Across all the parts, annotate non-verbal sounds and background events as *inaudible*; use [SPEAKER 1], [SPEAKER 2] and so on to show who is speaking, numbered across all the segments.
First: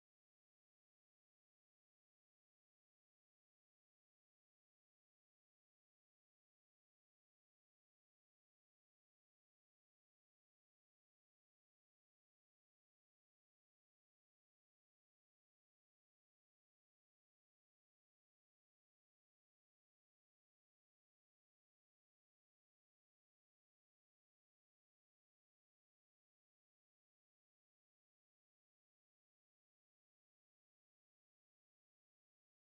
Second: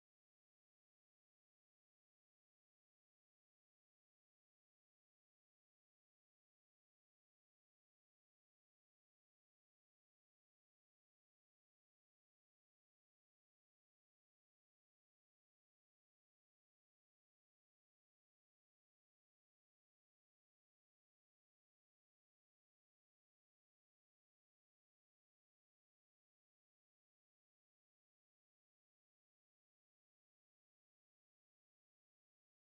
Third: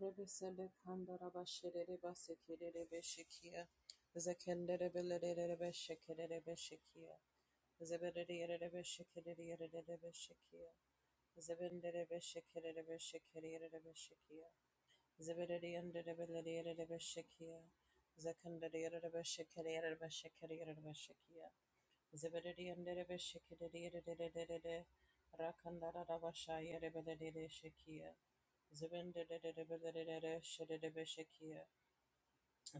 [SPEAKER 1] Rebesele kandara basherere basekerere beshekia. Zekendere belerere beshekerere beshekia. Zeberere yerere beshekerere yerere beshekia. Zebendere beshekerere beshekerere yerere beshekia. Zeberere yendere belere yerere beshekia. Zekendere yerere beshekerere yerere beshekerere yerere beshekia. Zebedee and Derebe Shikidede Rakandara Rabashaya Rebede Shekia Zebende Zebendede Shedebe Shekia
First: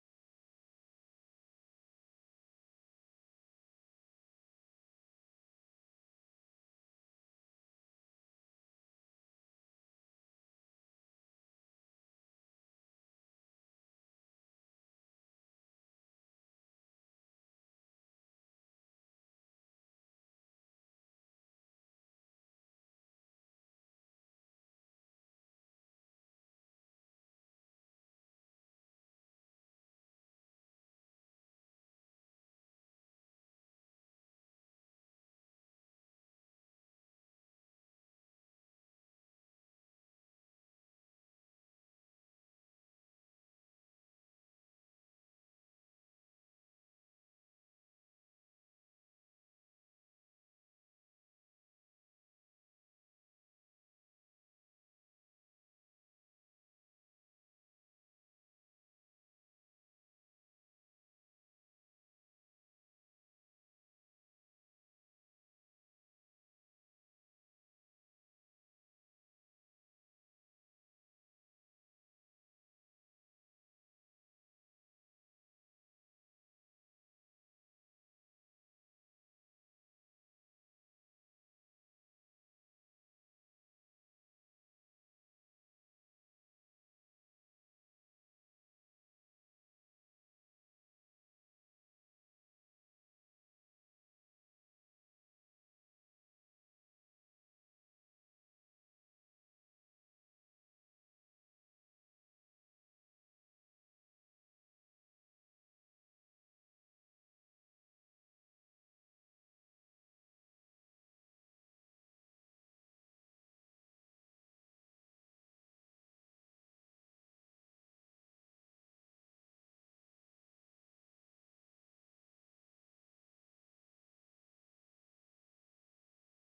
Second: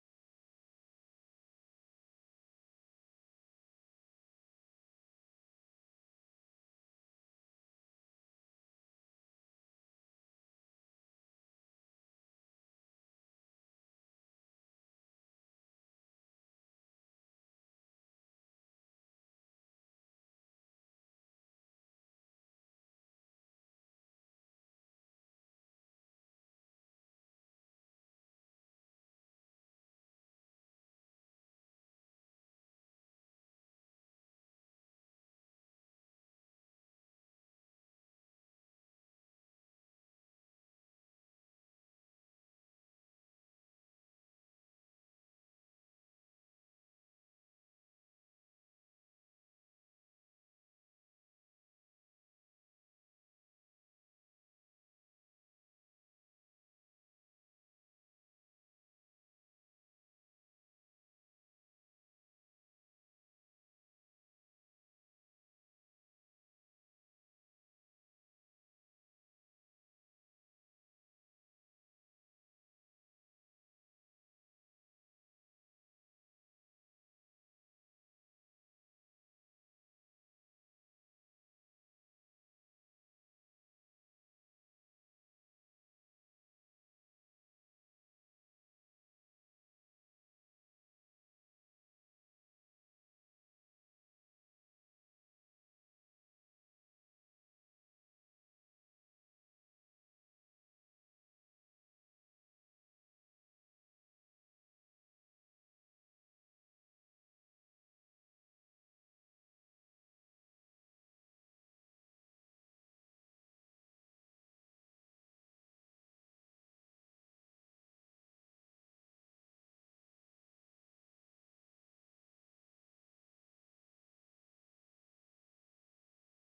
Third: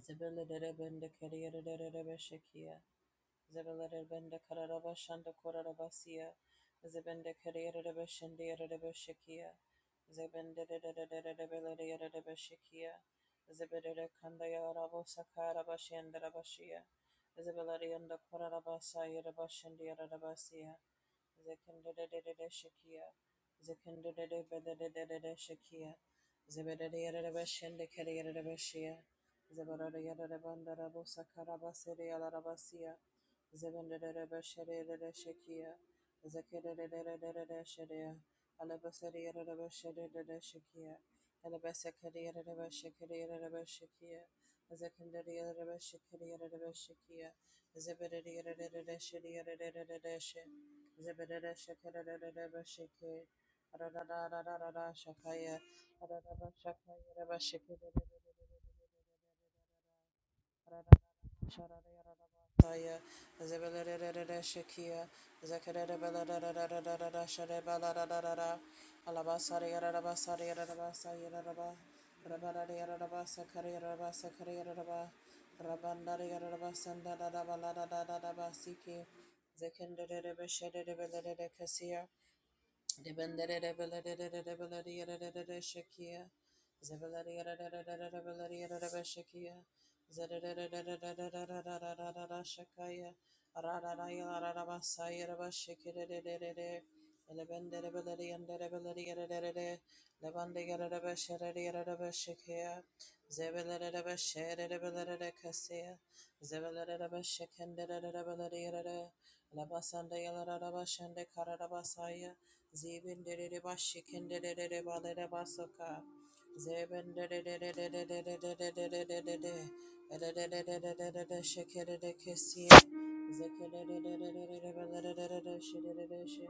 [SPEAKER 1] Zebendede Bendekaria Rebede Shekia Zebelere bende kararaba shanda koraraba siya. Zebende kararaba shende yararaba shikia. Zebende de de de de de de belere yararaba shikia. Zebelere kanda yararaba sakaraba shende rabashia. shiya. Zebelere yanda koraraba sa yararaba shende yararaba siya. Zekende de de de de shikia. Zekende de de de de de de de shikia. Zebelere yararaba shende kere yararaba shiya. Zebelere yararaba ndarabo sakaraba sere yararaba siya. Zebendera Bashadera Shakia, Zakadera Shadia, Alabasadera Bashadera Shakia, Alabasakadera Bashakadera Bashakia, Zakandera Bashakadera Bashakia, Zebedera Shadia Dash, Zebedera Shakadera Bashaki, Radada Shakaya, Radaba Shakaya Bashakadera Zekendere Zebelere Labasanda Yalarabashande Karabasaya Zeben de de bashikin de de de balada basoka. Zeben de de de de de de de de de de de de de de de shake de de kissin. Zeke de de de de de de balada de de she de de she.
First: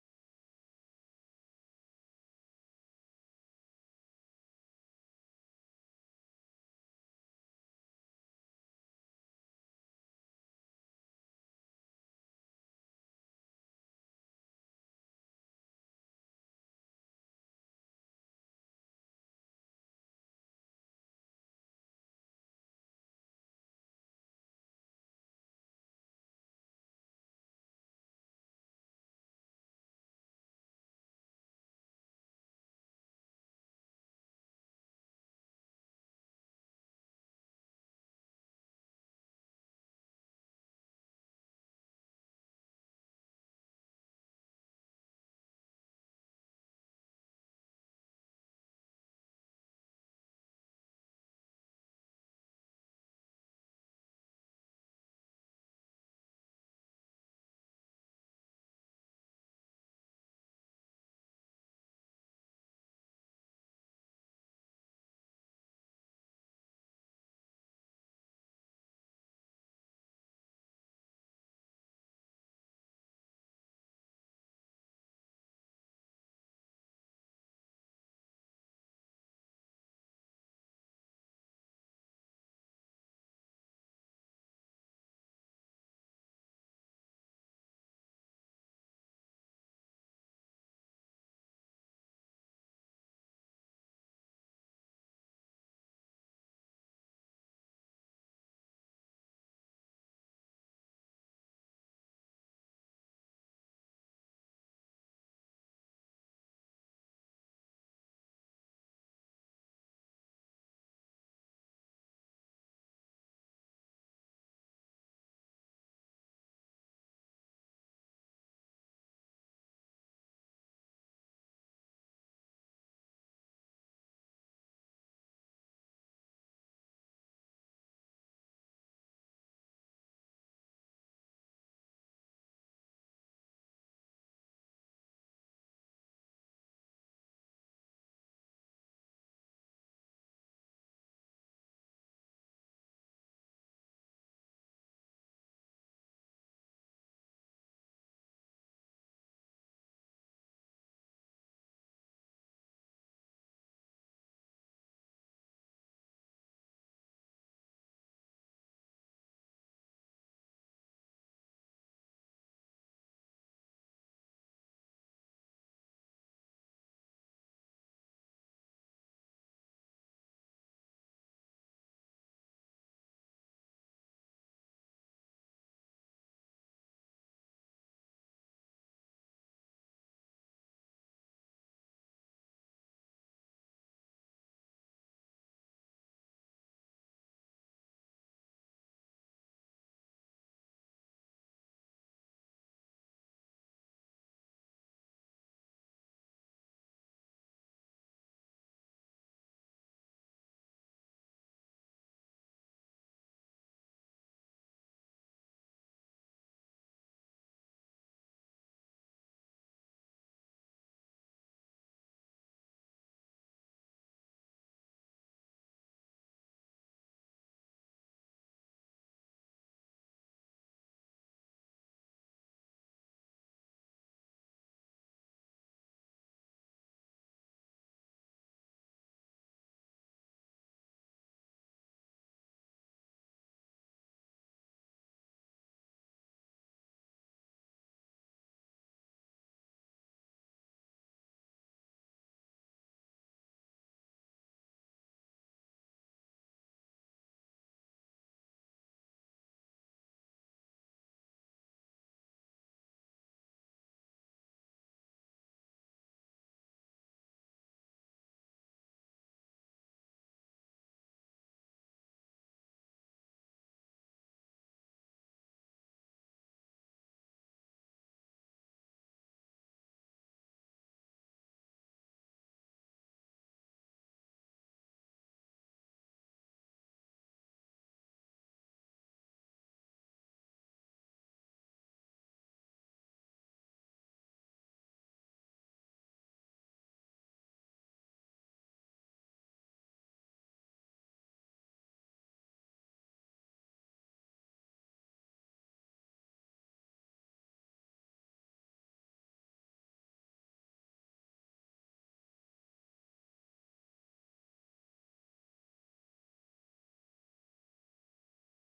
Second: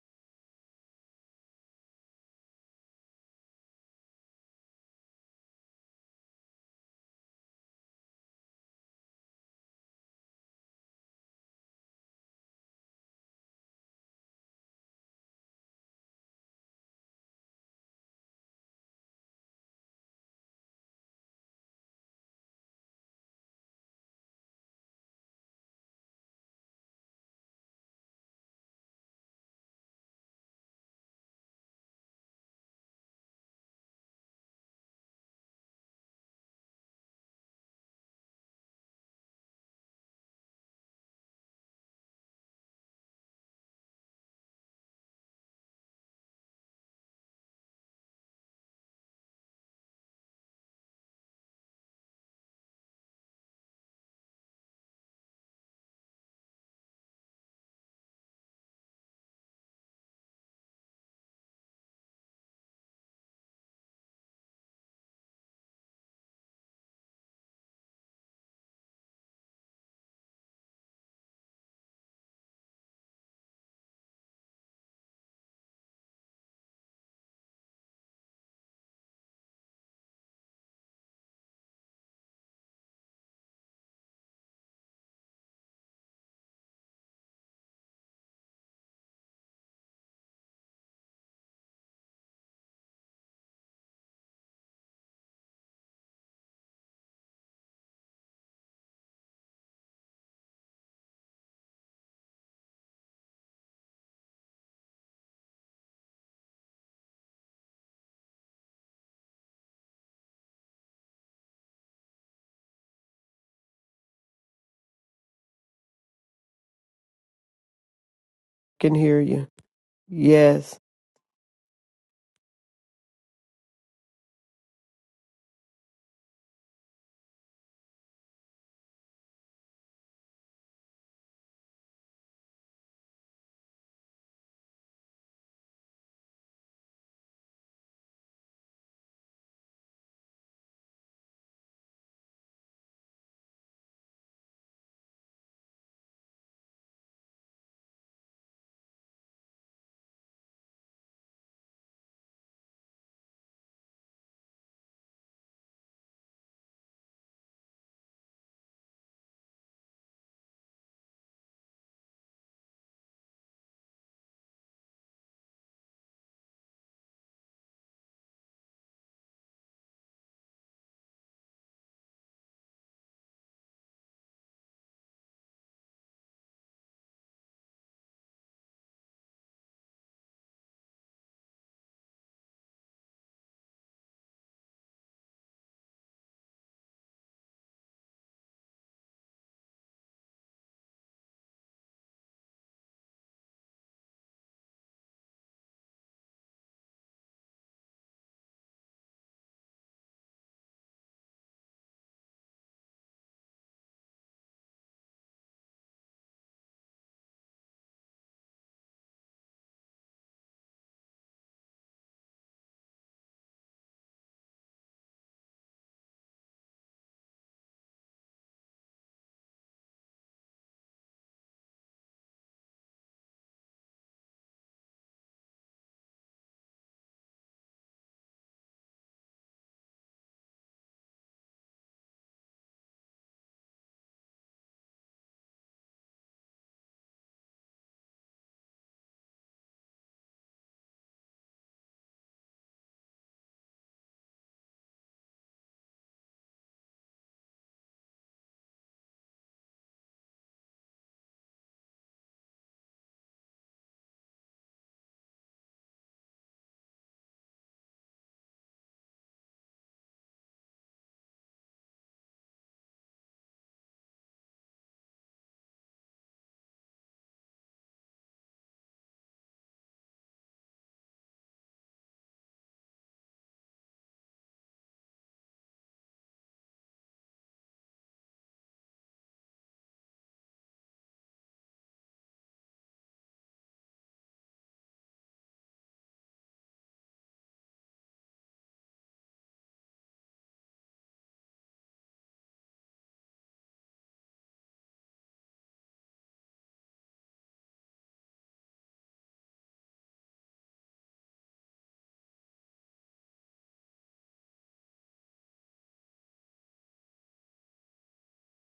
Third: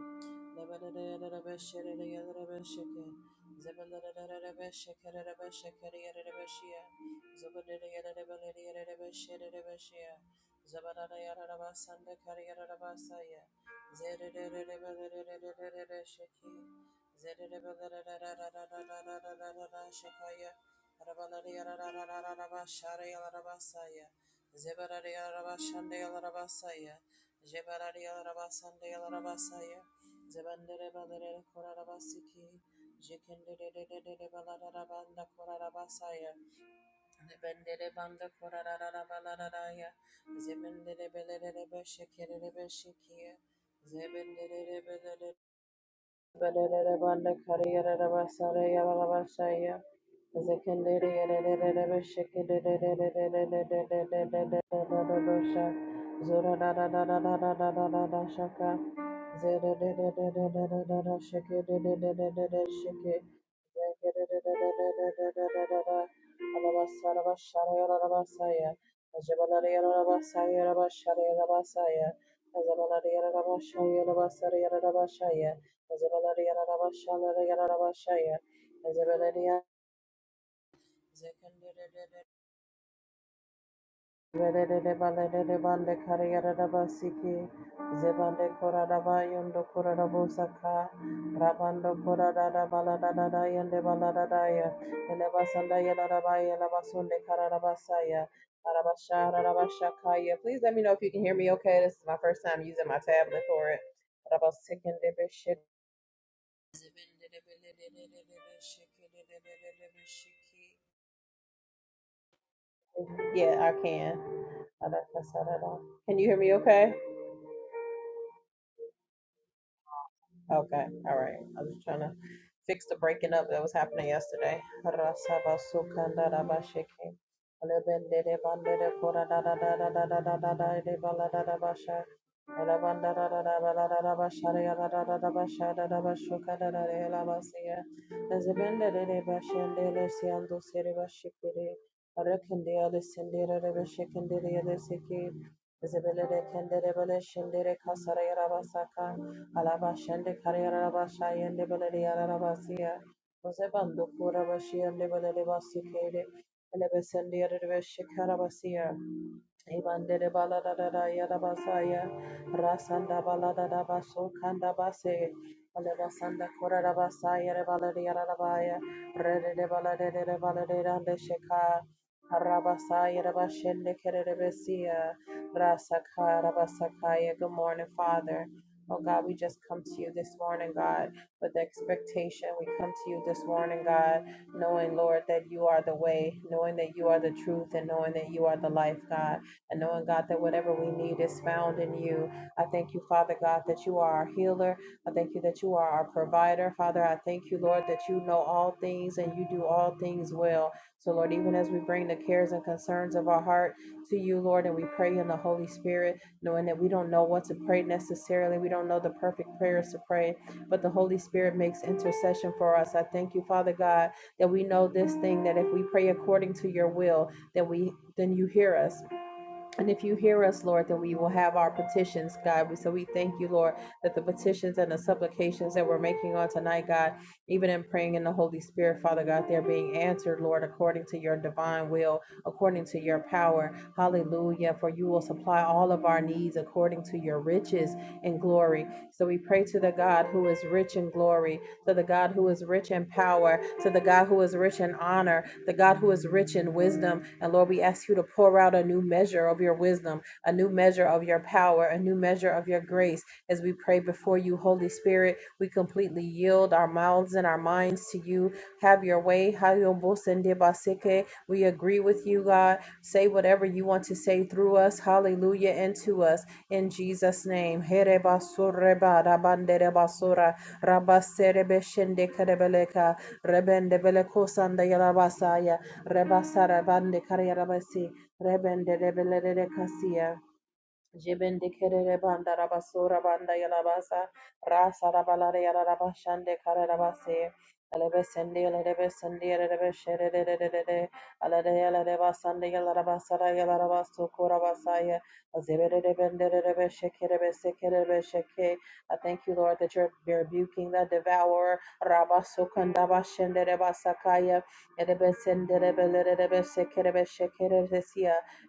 [SPEAKER 1] Lebada de de de beshe de de de beshake. Zeben de de de de beshake de de beshake de de beshia. Zeben de de de de balada de de beshe de de beshia. Zabada de de basanda kari de basaya. Zebra Zibendere banda korarara balararaya. Zibendere belere beşekere beşekiye. Zibendere belere belere banda kariyere basara yalala başaya. Zekendere yerere beşekere başa. Zora da da da da da da da da da da şaka. Zere de de de de de de de de şeke de de de de de de şeke. Zekandarabashaya Vedere balere de Bande Kariyarabasiki, Zebande Koradaba, Yondo Koradabosaka, Rabando Koradada Baladada, Yende Baladadaya, Elebasanda Yeladabaya, Labasunde Karadabasaya, Arabasha, Arabashakaya. Please let me know if you can hear me okay. This is my first time using my tablet for it. Arabasikende Beshik. Yeah, I can. Can you hear me okay?
[SPEAKER 2] can hear you. Yes.
[SPEAKER 1] Okay, all right. I'm just trying to fix the breaking up that was happening yesterday. Alabashande Kariarabashayande Beleriarabasiya, Osebando Kurabashiande Beleribasi Kede, Elebesende Arabashikarabasiya, Ibandere balada da da yada basaya rasanda balada da baso kanda base ale basanda kora da basaya re balade yada da baya re de de balade de de balade da de sheka Rabasaya Rabashende Kerebesia Rasaka Rabasakaya. Good morning, Father. Oh God, we just come to you this morning, God, with expectation. We come to you this morning, God, knowing, Lord, that you are the way, knowing that you are the truth, and knowing that you are the life, God and knowing, God, that whatever we need is found in you. I thank you, Father God, that you are our healer. I thank you that you are our provider. Father, I thank you, Lord, that you know all things and you do all things well. So, Lord, even as we bring the cares and concerns of our heart to you, Lord, and we pray in the Holy Spirit, knowing that we don't know what to pray necessarily, we don't know the perfect prayers to pray, but the Holy Spirit makes intercession for us. I thank you, Father God, that we know this thing that if we pray according to your will, that we then you hear us. And if you hear us, Lord, then we will have our petitions, God. so we thank you, Lord, that the petitions and the supplications that we're making on tonight, God, even in praying in the Holy Spirit, Father God, they're being answered, Lord, according to your divine will, according to your power. Hallelujah. For you will supply all of our needs according to your riches and glory. So we pray to the God who is rich in glory, to the God who is rich in power, to the God who is rich in honor, the God who is rich in wisdom. And Lord, we ask you to pour out a new measure of your wisdom, a new measure of your power, a new measure of your grace. As we pray before you, Holy Spirit, we completely yield our mouths and our minds to you. Have your way. We agree with you, God. Say whatever you want to say through us. Hallelujah. Into us in Jesus' name. Here basura rabasere beshende kerebeleka rebende beleko sanda yarabasaya rebasara bande kariyarabasi rebende rebelere Jibende kerere banda rabasura banda yalabasa rasa rabalare yararaba shande kararabase alebe sende alebe sende alebe shere de de de de de alade yalade basande yalaraba sara yalaraba azebere de bende de de be shekere be I thank you Lord that you're rebuking the devourer rabasukanda bashende de basakaya elebe sende de be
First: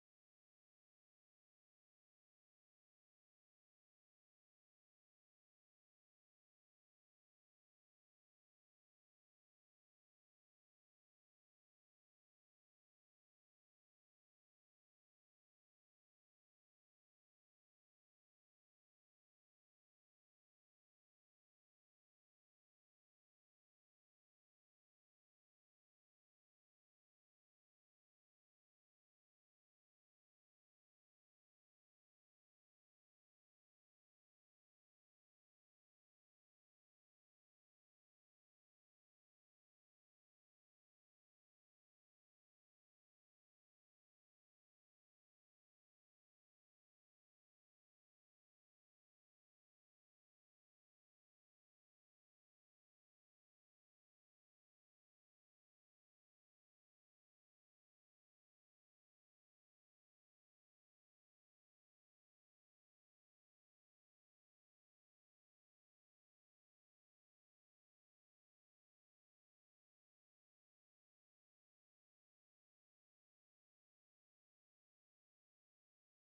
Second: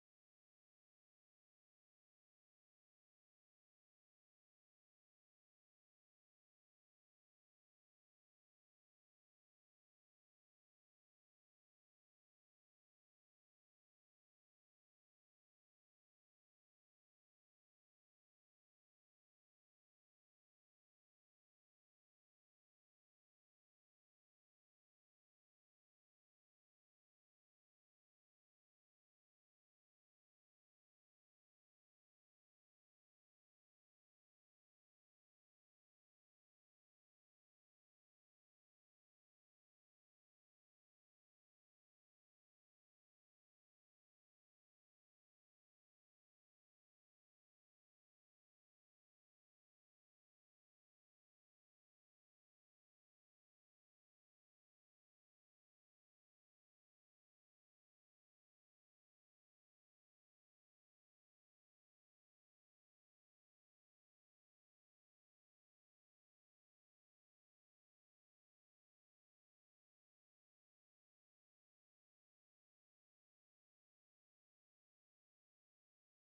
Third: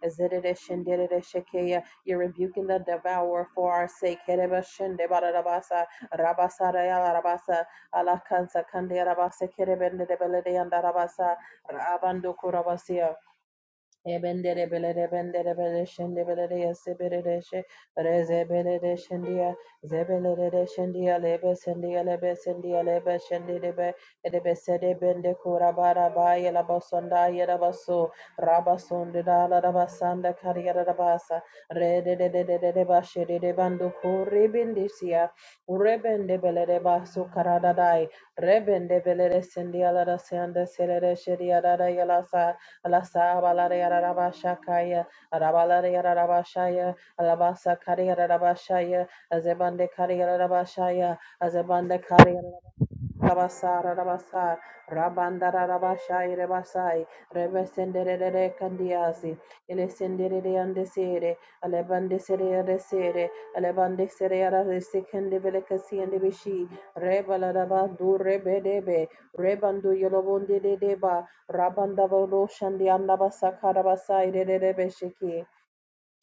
[SPEAKER 1] ezere de shende de shekeya you're rebuking the devourer for our sake. Kerebashende barabasa, rabasara yala rabasa, alakansa kande rabasa kerebende debelede yanda rabasa, rabando kurabasia. Ebendere belere bendere bele şende belere yese belere şe reze belere şendiya zebelere de şendiya lebe sendiya lebe sendiya lebe şendi lebe edebe sede bende kura bara ba yela basonda yela baso raba sondu da la da basanda kariyara da basa re de de de de de de başı de de bandu kuri bindisiya rebende belere basu karada day rebende belere sendiya la da sende selere şediya da da yala sa Alasa balare arabashakaya, arabalare arabashaya, alabasa kari arabashaya, azebande kari arabashaya, azebande kari Rabasara Rabasa Rabandara Rabashai Rebasai Rebesendere Candiasi Elesendere Andesere Alebandesere Resere Alebandesere Resekende Velecasi and Bishi Rebala Rabandu Rebedebe Rebandu Yolobonde de Deba Rabandava Roshan the Andabasaka Rabasai Rebeshiki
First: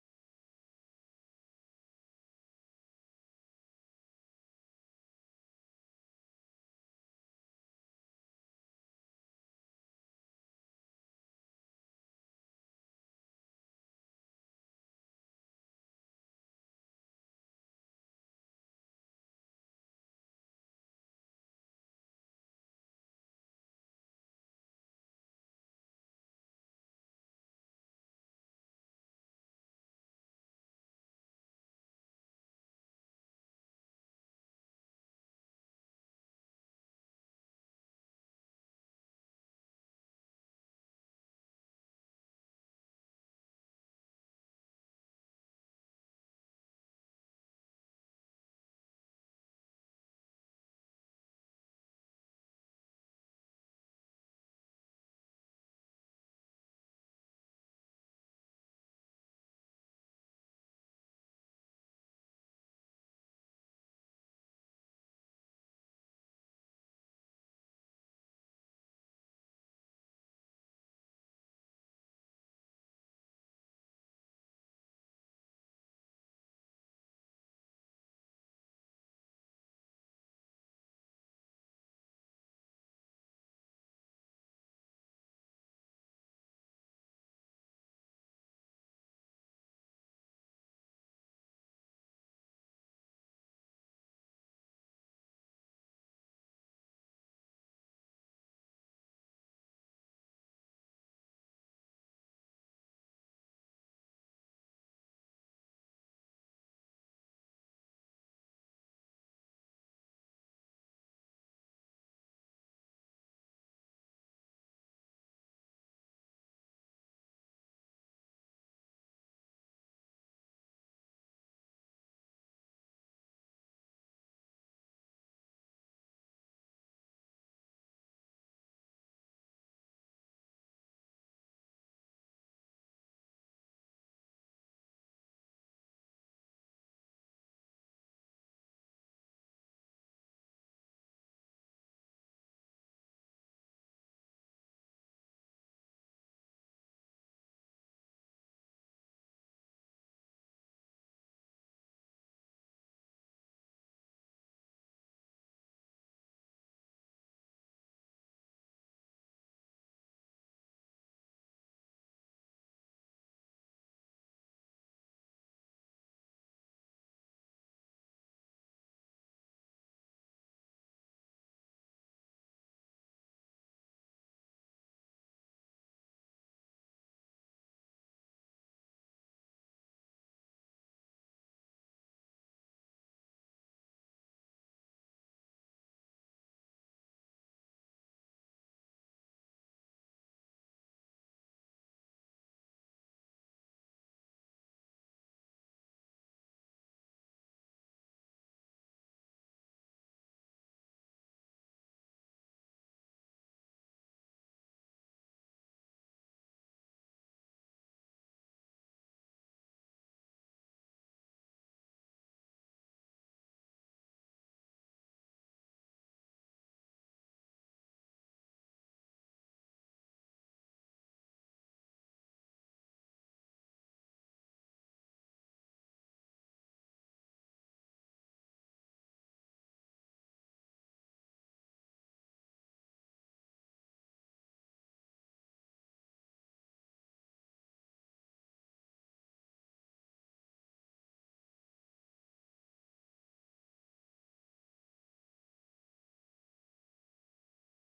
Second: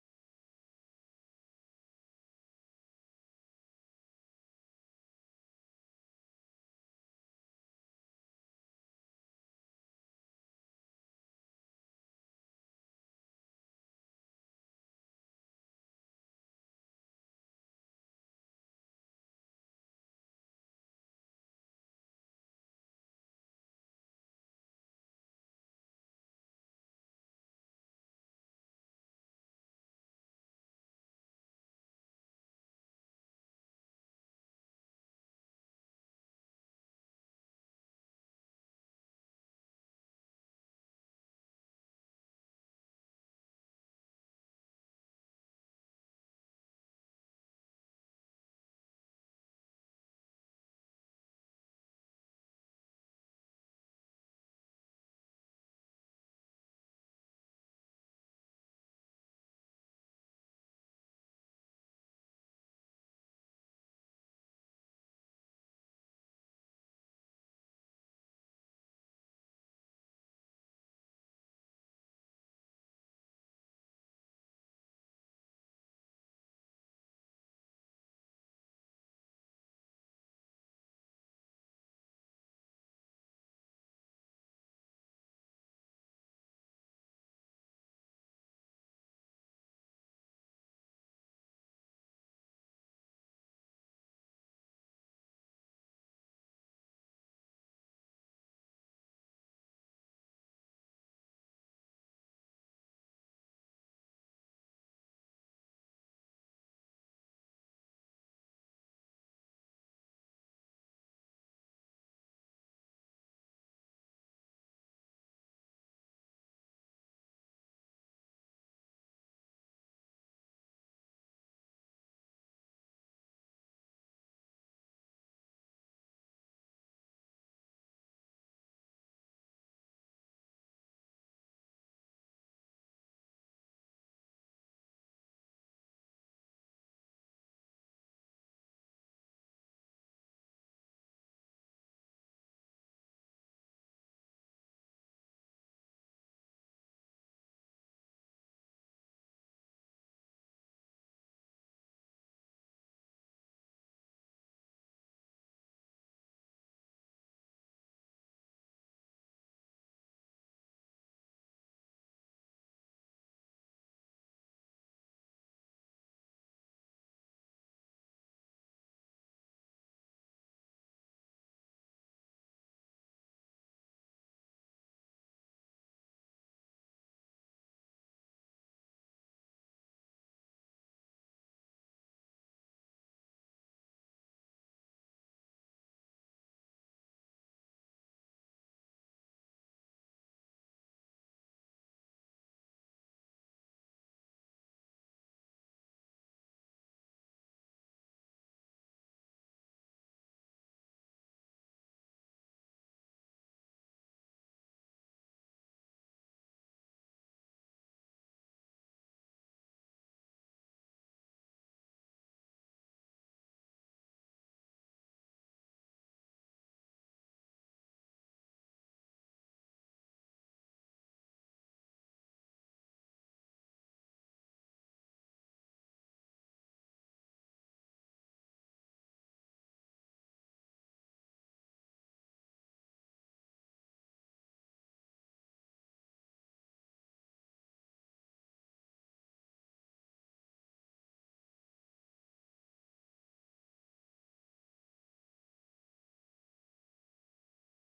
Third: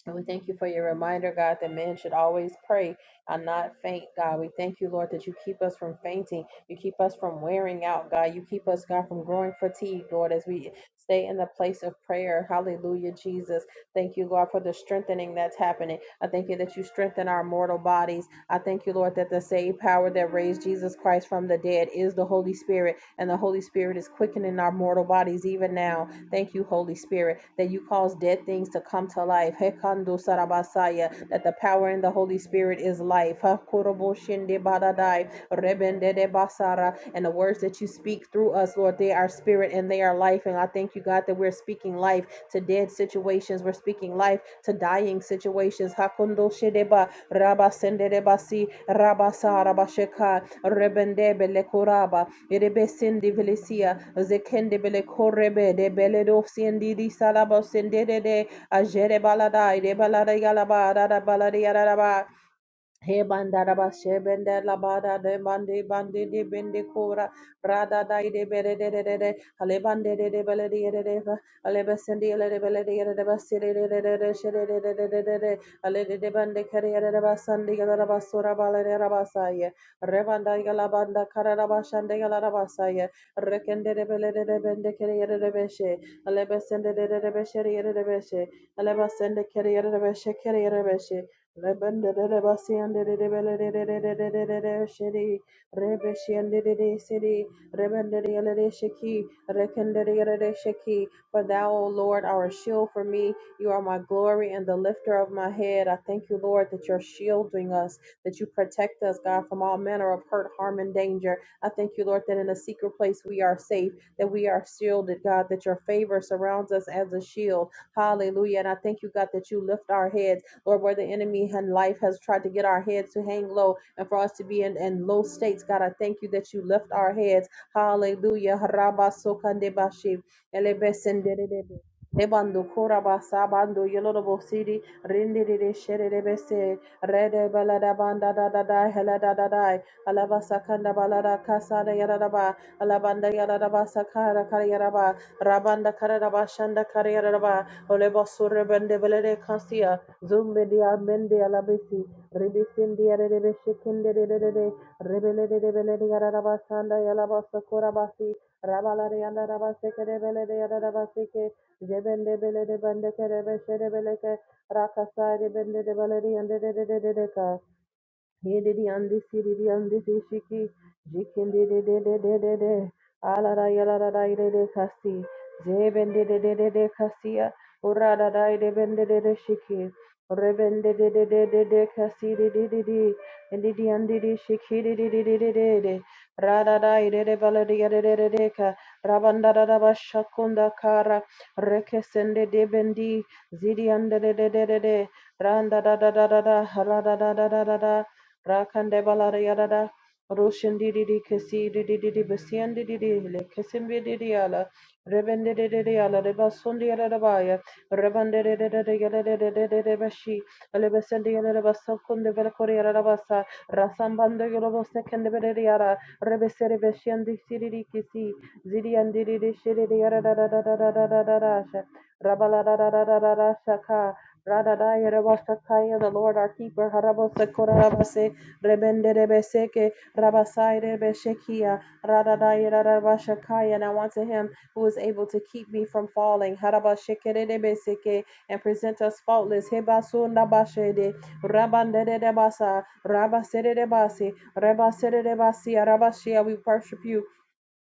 [SPEAKER 1] and we thank you for your reminder, God, that man should always pray and not faint, God. We thank you, Lord, that you keep us from fainting. You keep us from wearing out, God. You keep us, God, from growing fatigued, Lord, as we stay in the place of prayer. Hallelujah, Jesus. Thank you, Lord, for the strengthening that's happening. I thank you that you strengthen our mortal bodies. I thank you, Lord, that the same power that raised Jesus Christ from the dead is the Holy Spirit, and the Holy Spirit is quickening our mortal bodies even now. Thank you, Holy Spirit, that you cause dead things to come to life. Hekando sarabasaya, that the power in the Holy Spirit is life. Hakorobo shende badadai, rebende de basara. And the words that you speak through us, Lord, they are spirit and they are life. And I thank you, God, that we're speaking life to dead situations. We're speaking life to dying situations. Hakondo shedeba, rabasende de basi, rabasa rabasheka, rebende belekuraba. Erebesindi Velesia, Zekende Bele Korebe, de Beledosiendi di Salabosende de Ajere Baladai, de Balada Yalaba, Rada Baladi Yaraba, he bandaraba shebende la bada de bandi bandi di bindi kura brada dai de bere de de de de ale bande de de bele de de de ale besendi ale de bele de de de basiri de de de de shere de de de de de de ale de de bande kari de de basandi gala raba sura bala de raba saye re banda gala banda kara raba shande gala raba saye re kende de bele de de bende kari de de beshe ale besende de de de beshe de de beshe ale basende kari de de beshe kari de beshe for thou, O Lord, are a shield for me. You are my glory and the lifter of my head. I thank you, Lord, that you're shielding us, that you protect us, God, from all manner of hurt, harm, and danger. I thank you, Lord, that in a secret place we are safe, that we are shielded, God, that your favor surrounds us as a shield. Hallelujah. And I thank you, God, that you lift our heads. Lord, where the enemy and life has tried to get our heads to hang low and for us to be in, in low states. God, I thank you that you lift our heads. Hallelujah. Rabba sokandebashi, elebesendedebe, Debando koraba sabando yolobo siri rindi de rede balada banda da da da hela da da alaba sakanda balada kasada yarada alabanda yarada sakara kariyara rabanda karada shanda kariyara olebo surre belede Zumbedia Mendia Labisi, Ribisindia Rebeshikinde Rede, Rebele de Beledia Rabasanda Yalabasa Korabasi, Rabalarianda Rabaseke de Beledia Rabaseke, Jebende Bele de Bendeke Rebeshe de Beleke, Rakasa de Bende de Beledia and de Hedidiandi Sididiandi Shiki Jikindi de de de de de de Alara Yalara de de Kasi Zebendi de de de de Kasia Urada dai de bende de de Shiki Rebende de de de de de Kasi de de de Shiki de de de Radada irede baladia de deca, Rabanda daba shakunda kara, Rekesende de bendi, Zidianda de de de de de, Randa da da da da da, Rada da da da da da, Rakande baladia da da, Roshan di di di kesi di di di di besian di di di le kesim di di ala rebende de de de ala Rebasundi arabaya, Rebande de basundi ala da baya rebende de de de de ala de de de de de bashi ale besendi ala de basakun de bel kori ala da basa rasambanda yolo bosekende de de Rebesereveshandi Siriri Kisi, Ziriandiri Shiri Yarararararararasha, Rabalarararararashaka, Radadaya Rabasakaya, the Lord our keeper, Harabosakorabase, Rebende Rebeseke, Rabasai Rebeshekia, Radadaya Rabashakaya, and I want to him who is able to keep me from falling, Harabashekerebeseke, and present us faultless, Hebasu Nabashede, Rabandedebasa, Rabasedebasi, Reba Sede Reba Sia Raba Shia, we worship you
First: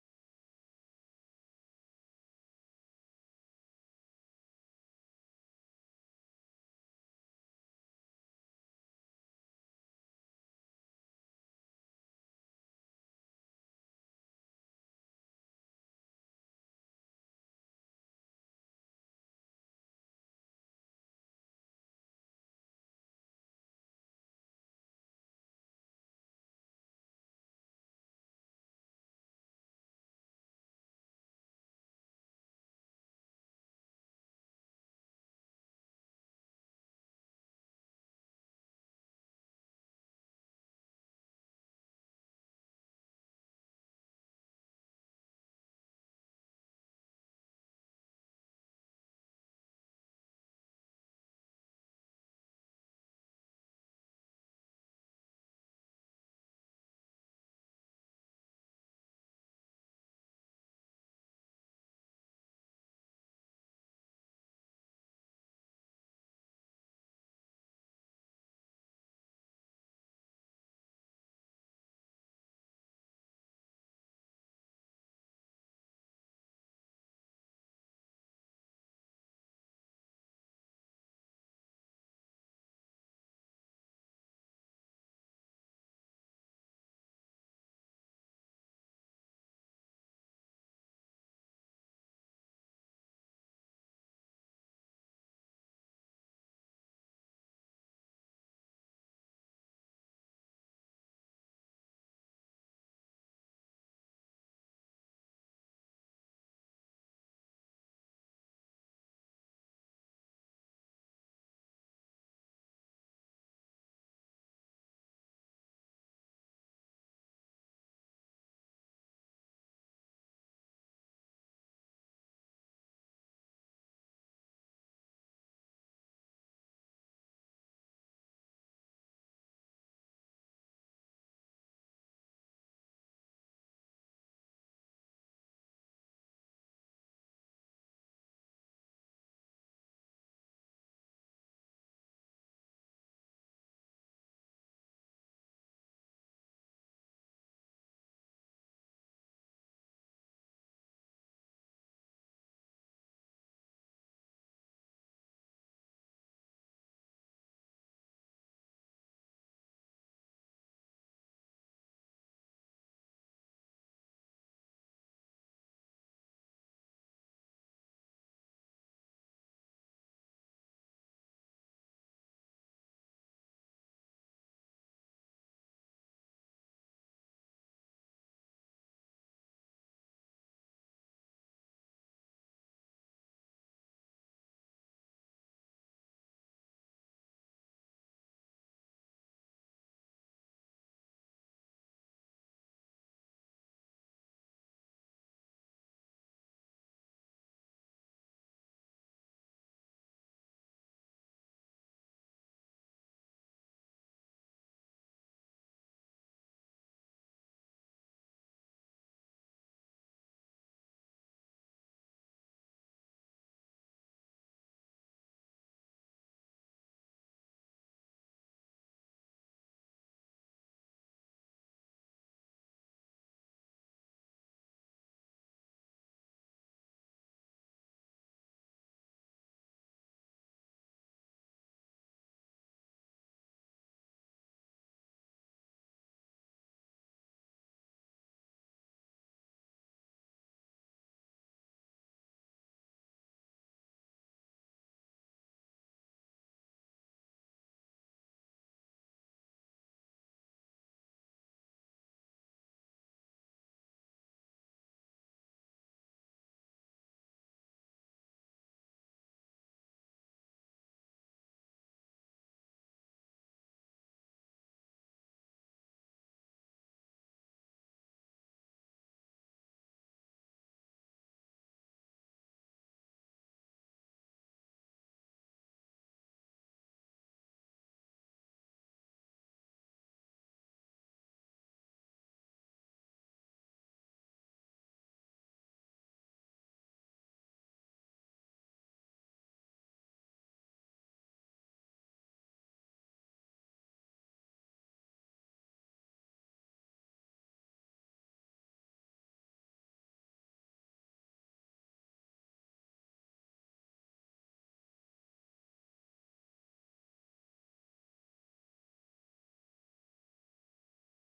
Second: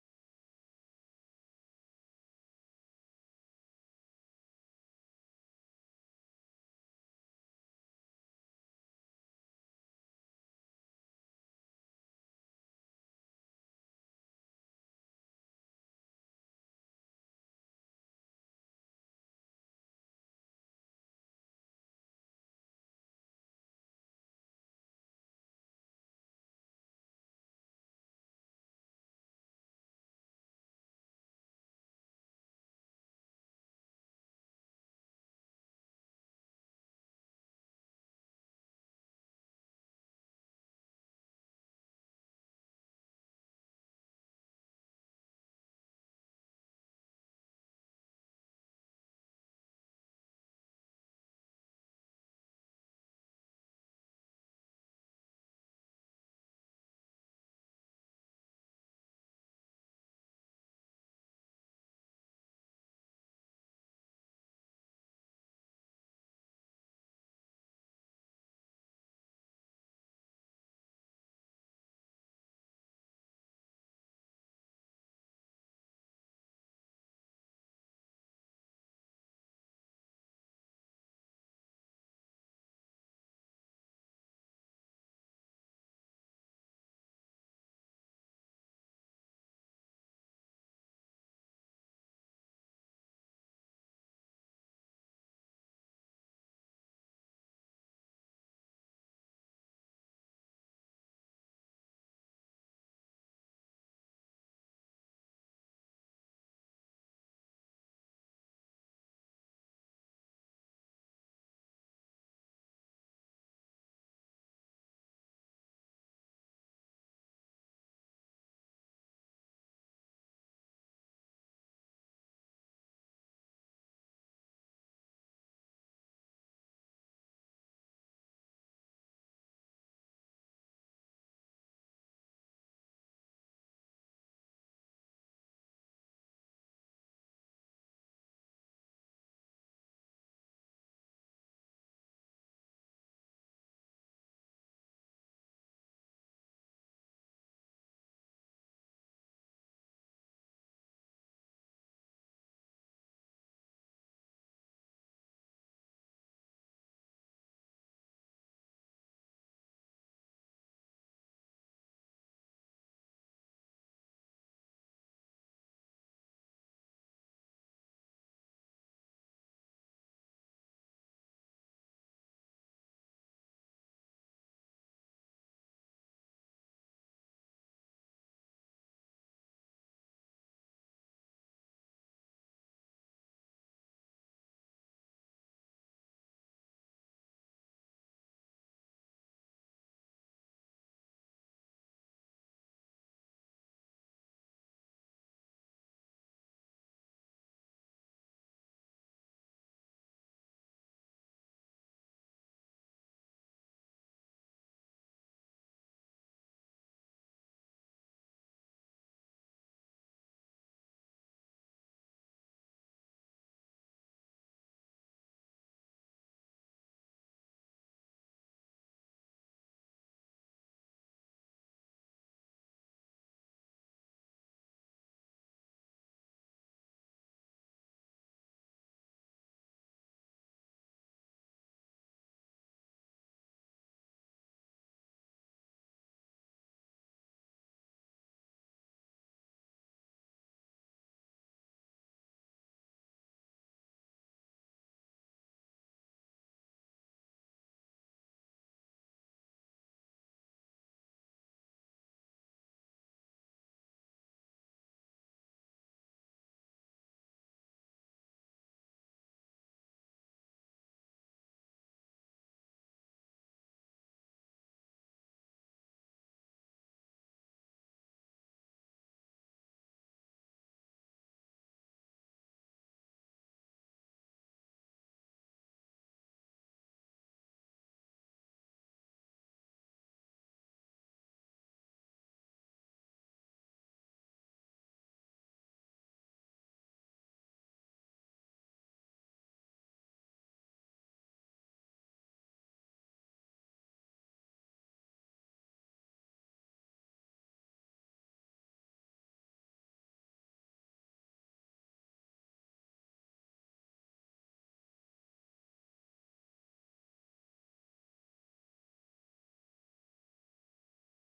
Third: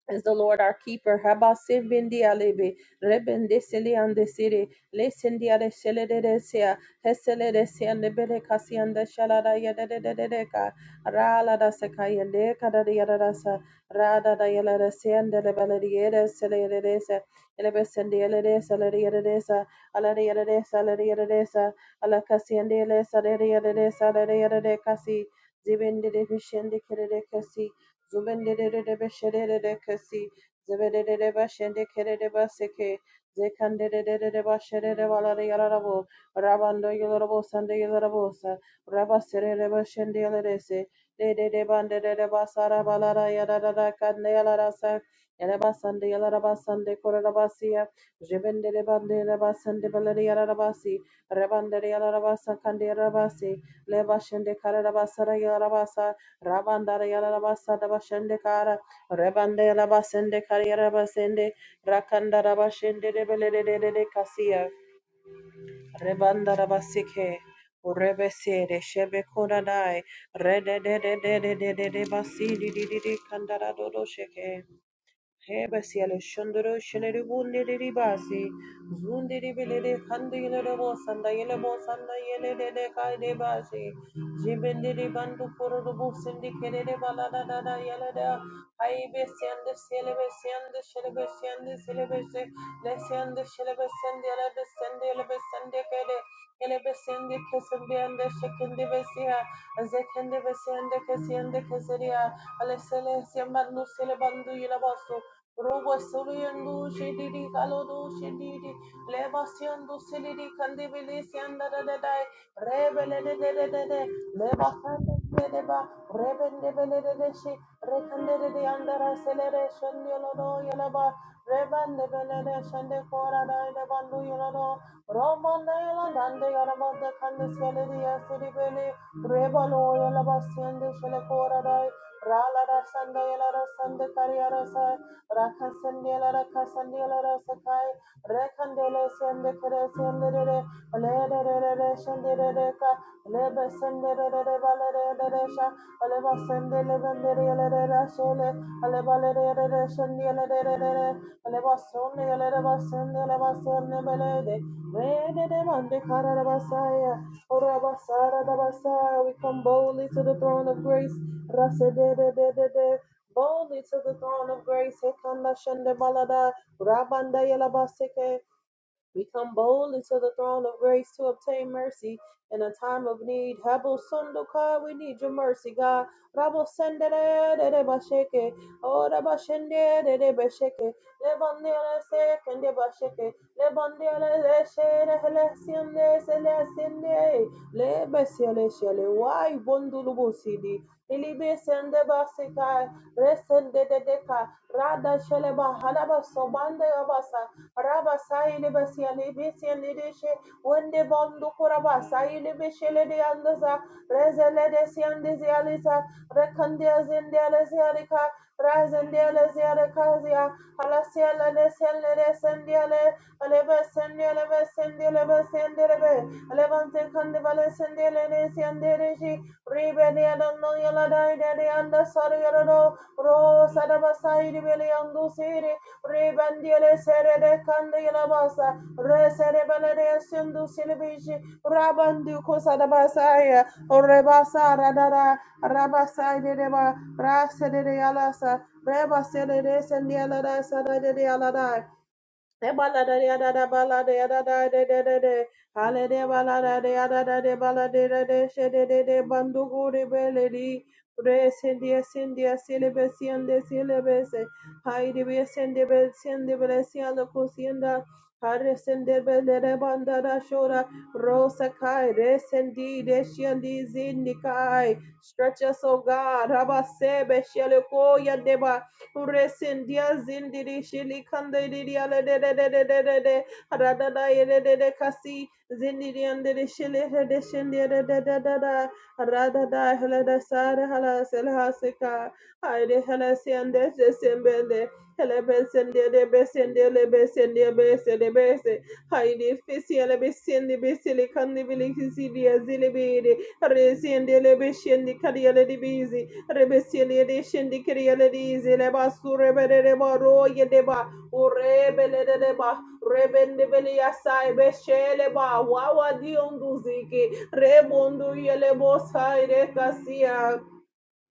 [SPEAKER 1] is the Lord our keeper. Haba sevindi alebe, rebende sili ande siri, le sindi ale shele de de sea, hesele de sea and the bede kasi and the shalada yada de de de de ka, rala da sekaya de kada de yada da sa, rada da yala de sea and the lebele de yada sele de de sa, elebe sendi Habasibindialebe, rebendesiliandesiri, lesindiadeshelededesia, heselidesiandebedekasiandeshaladayadedededeka, raladasekayandekadadiyadadasa, radadayaladasendelebelediyedeselidedesa, elebesendieledeselidiyadedesa, aladiyadedesa, aladiyadedesa, alakasiandelesadidiyadedesa, aladiyadedekasi, kasi. and de ele sa de de yada de sa, ala de yada de kasi, zibindi de vishendi kere de kasi, Zubendedede beshedede kesi. Zebedede bashende kerede baseke. Zekandedede bashedede balade yalarabo. Rabando yalarabo sande yalarabosa. Rabaserede bashende yalarese. Dedede bandedede basara balada yadadada kande yalarasa. Yarabasande yalarabasande korarabasia. Zebendede bandede basande balade yalarabasi. Rabandede yalarabasa kande yarabasi. Leba shende kararabasara yalarabasa, Rabandara Yarabasada Bashendekara, Rebandela Basende Kariera Basende, Rakandara Bashende Rebele de Cassia, Rebandara Basike, Urebese de Shebe Kodadai, Rede de de de de de de de Basidi di di di di Kandara Dodo Sheke. Hebasi ale shondoro shenere bundere ribasi zundere belere khande yelere bo sanda yele bo sanda yele de de kay de basi jibendere bandu kororo bo sindi kerere bala da da da yele da hay be sende sele be sende şele be sende sele be se le sende şele be sende yele be sende yele be sende kere yele be sende kesin be ende şekinde be siha zekende be sende kesende keseriya ale sele sembandu sele bandu yele basu Robo Suriandu Shedidi Kalodu Shedidi Lebasiandu Silidi Candibilisianda Dai Rebele Lebasanda Deba Rebendebeledeshi Rekandede de Andara Celebration Yolodo Yolaba Rebandebelede Shande Kora Dai Bandu Yolodo Roman Nailand and the Yaraba the Candiceledi Acidibele Rebalo Yolaba Siende Shelekora Dai Rala Rasanda Yala Rasanda Kariarasa Rakasandela Rakasandela Rasakai Rekandele Sende Kere Sendere Lede Shendere Reka Lebe Sendere Valere Deresha Aleva Sendele Vendere Lede Shele Aleva Lede Aleva Sonde Aleva Sende Aleva Sende Belede Rede de Mande Kara Basaya Orabasara Dabasa we come boldly to the throne of grace Rasa boldly to the throne of grace. Hekanda shende balada, rabanda yela baseke, we come boldly to the throne of grace to obtain mercy in a time of need. Habo sundo we need your mercy, God. Rabo sendere de basheke, oh de bashende de basheke, le bandele seke de basheke, le bandele le shere le siende se le siende, le besiele shele wai bondulu busidi. Ili besende basika, resende de deka, rada shele bahala basobande abasa, Rabasai Lebesia Lebesia Ledeshe, Wende Bondo Korabasai Lebeshele de Andaza, Rezele de Siandezializa, Recandia Zendelezialica, Razendelezialicazia, Alasiela de siyale de Sendele Sendiale, Alebe Sendiale Sendiale Sendelebe, Alevante Candivale Sendele Siandereji, Rebe de yadanlı yala Dai de Andasari Rodo, Ro de Basai de yandu Siri, Ribandiele serede kandila basa. Resere balere sindu silibishi. Rabandu kusa da basaya. Rebasa radara. Rabasa dedeba. Rasede de alasa. Rebasede de sendiela da sada de alada. Stretch us, O God. Rabba Sebe Sheleko yadeba. Uresindia zindiri shili kandiriya le de de de de de de de radada yede de de de kasi zindiri andere shili de shindi de de de de de radada hele de sare hele selha seka hayde hele sende de sembele hele besende de besende le besende besende bese Haile fesiele besende besele kande bile kizidia zile bede. Resende le beshende kariele di bizi. Rebesiele de shende kariele di zile basu rebele de baro ye de ba. Urebele de de ba. Rebende bele yasai beshele ba. Wawa di onduzike. Rebondo yele bosai kasia.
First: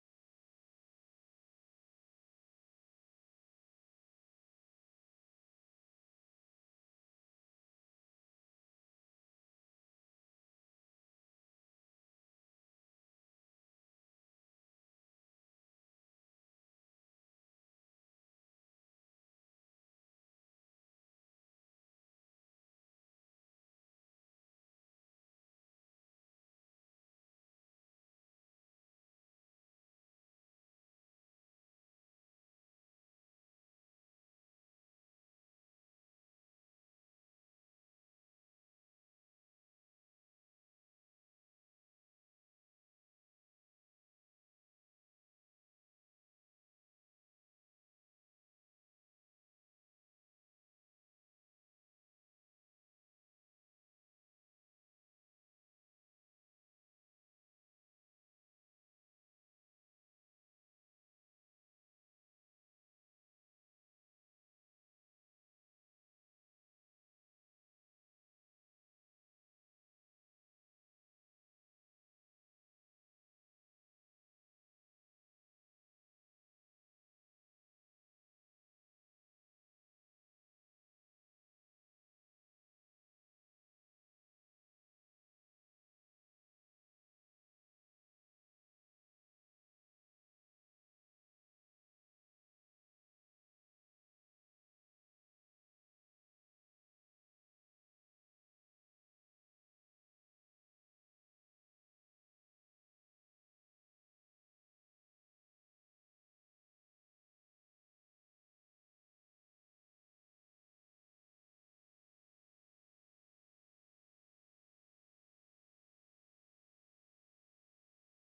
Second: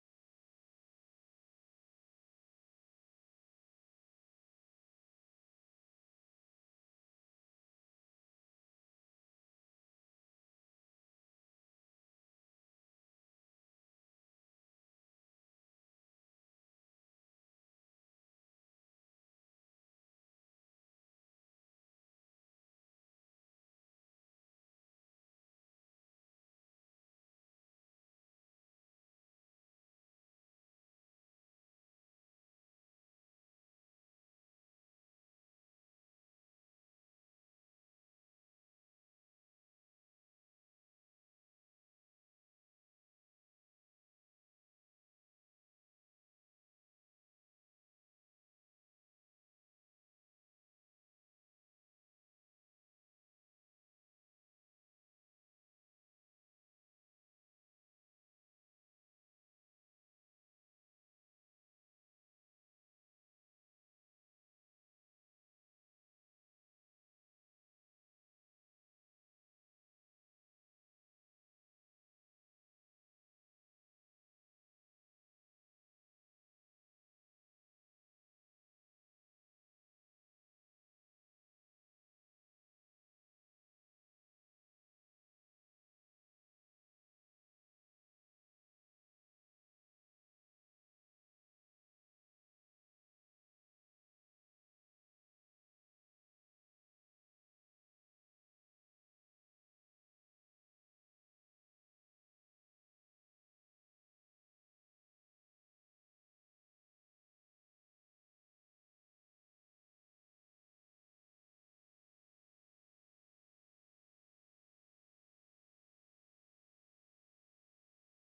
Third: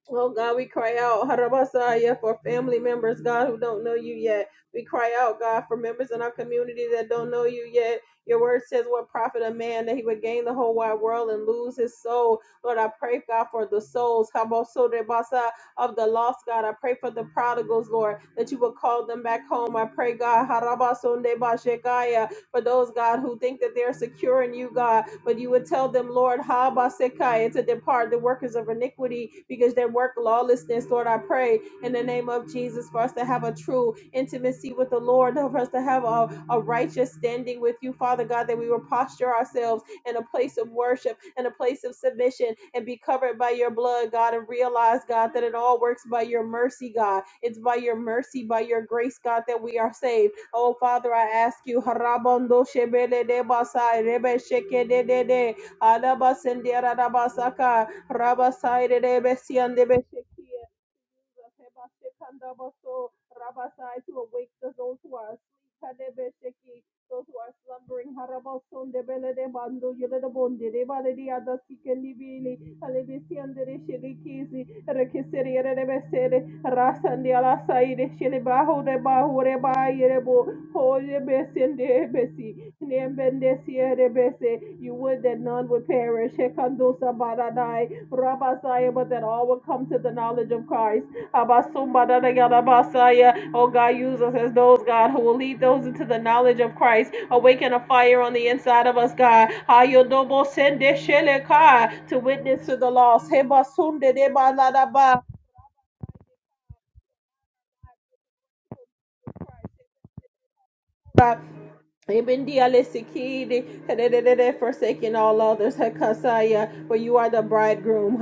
[SPEAKER 1] Oh God, we cry out, Harabasaya, for family members, God, who don't know you yet. We cry out, God, for members in our community that don't know you yet. Your word says, What profit a man that he would gain the whole wide world and lose his soul? Lord, I pray, God, for the souls, Habosorebasa, of the lost, God. I pray for the prodigals, Lord, that you would call them back home. I pray, God, Harabasondebashekaya, for those, God, who think that they're secure in you, God, but you would tell them, Lord, Haba Sekaya, to depart the workers of iniquity because they work lawlessness. Lord, I pray in the name of Jesus for us to have a true intimacy with the Lord, for us to have a, a righteous standing with you, Father God, that we will posture ourselves in a place of worship and a place of submission and be covered by your blood, God, and realize, God, that it all works by your mercy, God. It's by your mercy, by your grace, God, that we are saved. Oh, Father, I ask you, Harabondo Shebele de Basai, Rebe Sheke de de de, Alabasendera Rabasaka, Rabasai de Besian de Besheki. Jesus. Heba shekandabaso rabasai to awake those who are asleep. Hadebe those who are slumbering. Harabason de bele de bando yele de bonde de bale di ada sikeli bili. Halebi siende de sheli kizi. Rekeseri ere de besere. Rasandi ala saide sheli baho de baho re ba yere bo. Hoye besende besi. Nembende siere You would that none would perish. Hekandosa baradai. Rabbi but that all will come to the knowledge of Christ. Kabasumbadadayadabasaya. Oh God, use us as those, God, who will lead those into the knowledge of Christ. Awaken a fire on the inside of us, God. Hayodobosendesheleka, To witness to the lost. Hebasundedebadadaba. Ebindialesikidi, hedededede, Forsaking all others, for you are the bridegroom.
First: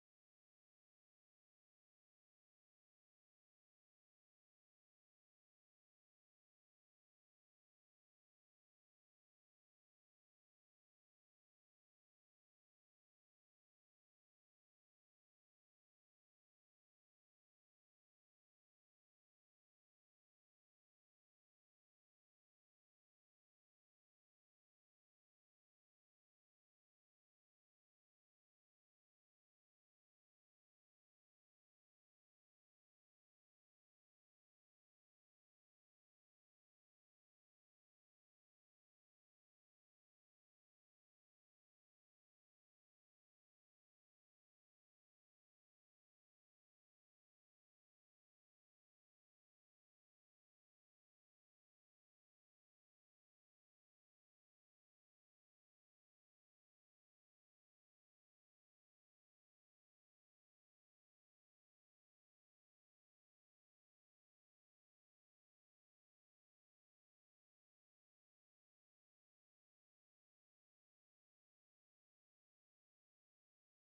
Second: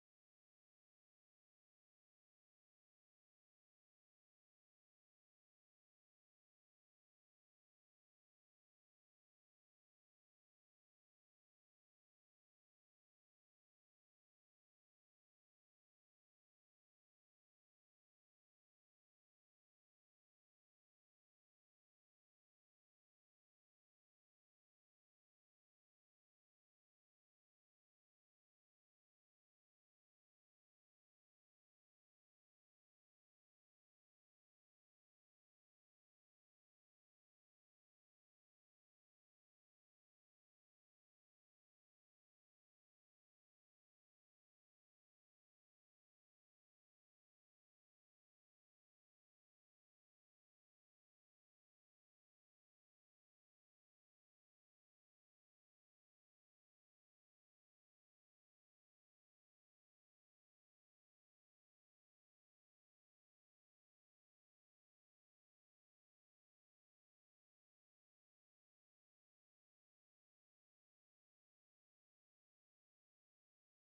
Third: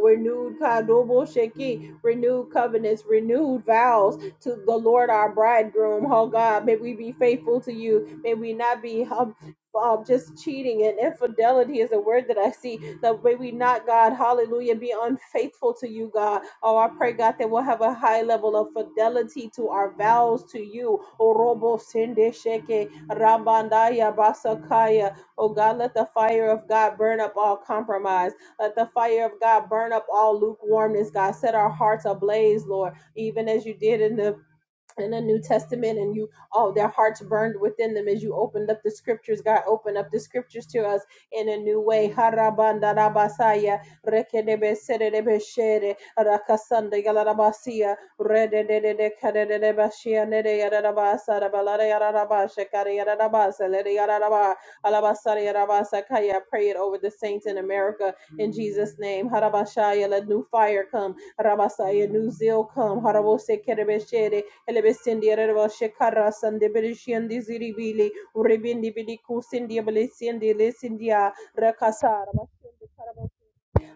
[SPEAKER 1] Renewed kadobo renewed covenants, renewed vows to the Lord our bridegroom. Oh God, may we be faithful to you. May we not be um, just cheating and infidelity is a word that I see. That may we not, God, hallelujah, be unfaithful to you, God. Oh, I pray, God, that we'll have a high level of fidelity to our vows to you. Oh, Robo Sende Sheke, Rabandaya Basakaya. Oh, God, let the fire of God burn up all compromise. Let the fire of God burn up all lukewarmness, God. Set our hearts ablaze, Lord, even as you did in the in the New Testament and you oh their hearts burned within them as you opened up the scriptures. God opened up the scriptures to us in a new way. Harabandarabasaya, rekedebeserebeshere, rakasandayalarabasia, rededededekadededebasia, nedeyararabasa, rabalarayararabasha, karayararabasa, ledeyararaba, alabasarayarabasakaya. Pray it over the saints in America in Jesus' name. Harabashaya, Let new fire come. Rabasaya, New zeal come. Harabose kerebeshere, Elebesendiere Shekara Sande Berishiandi Ziribili Uribindi Biliku Sindia Belisiandi Lesindia Rakasar Basundi Karabasu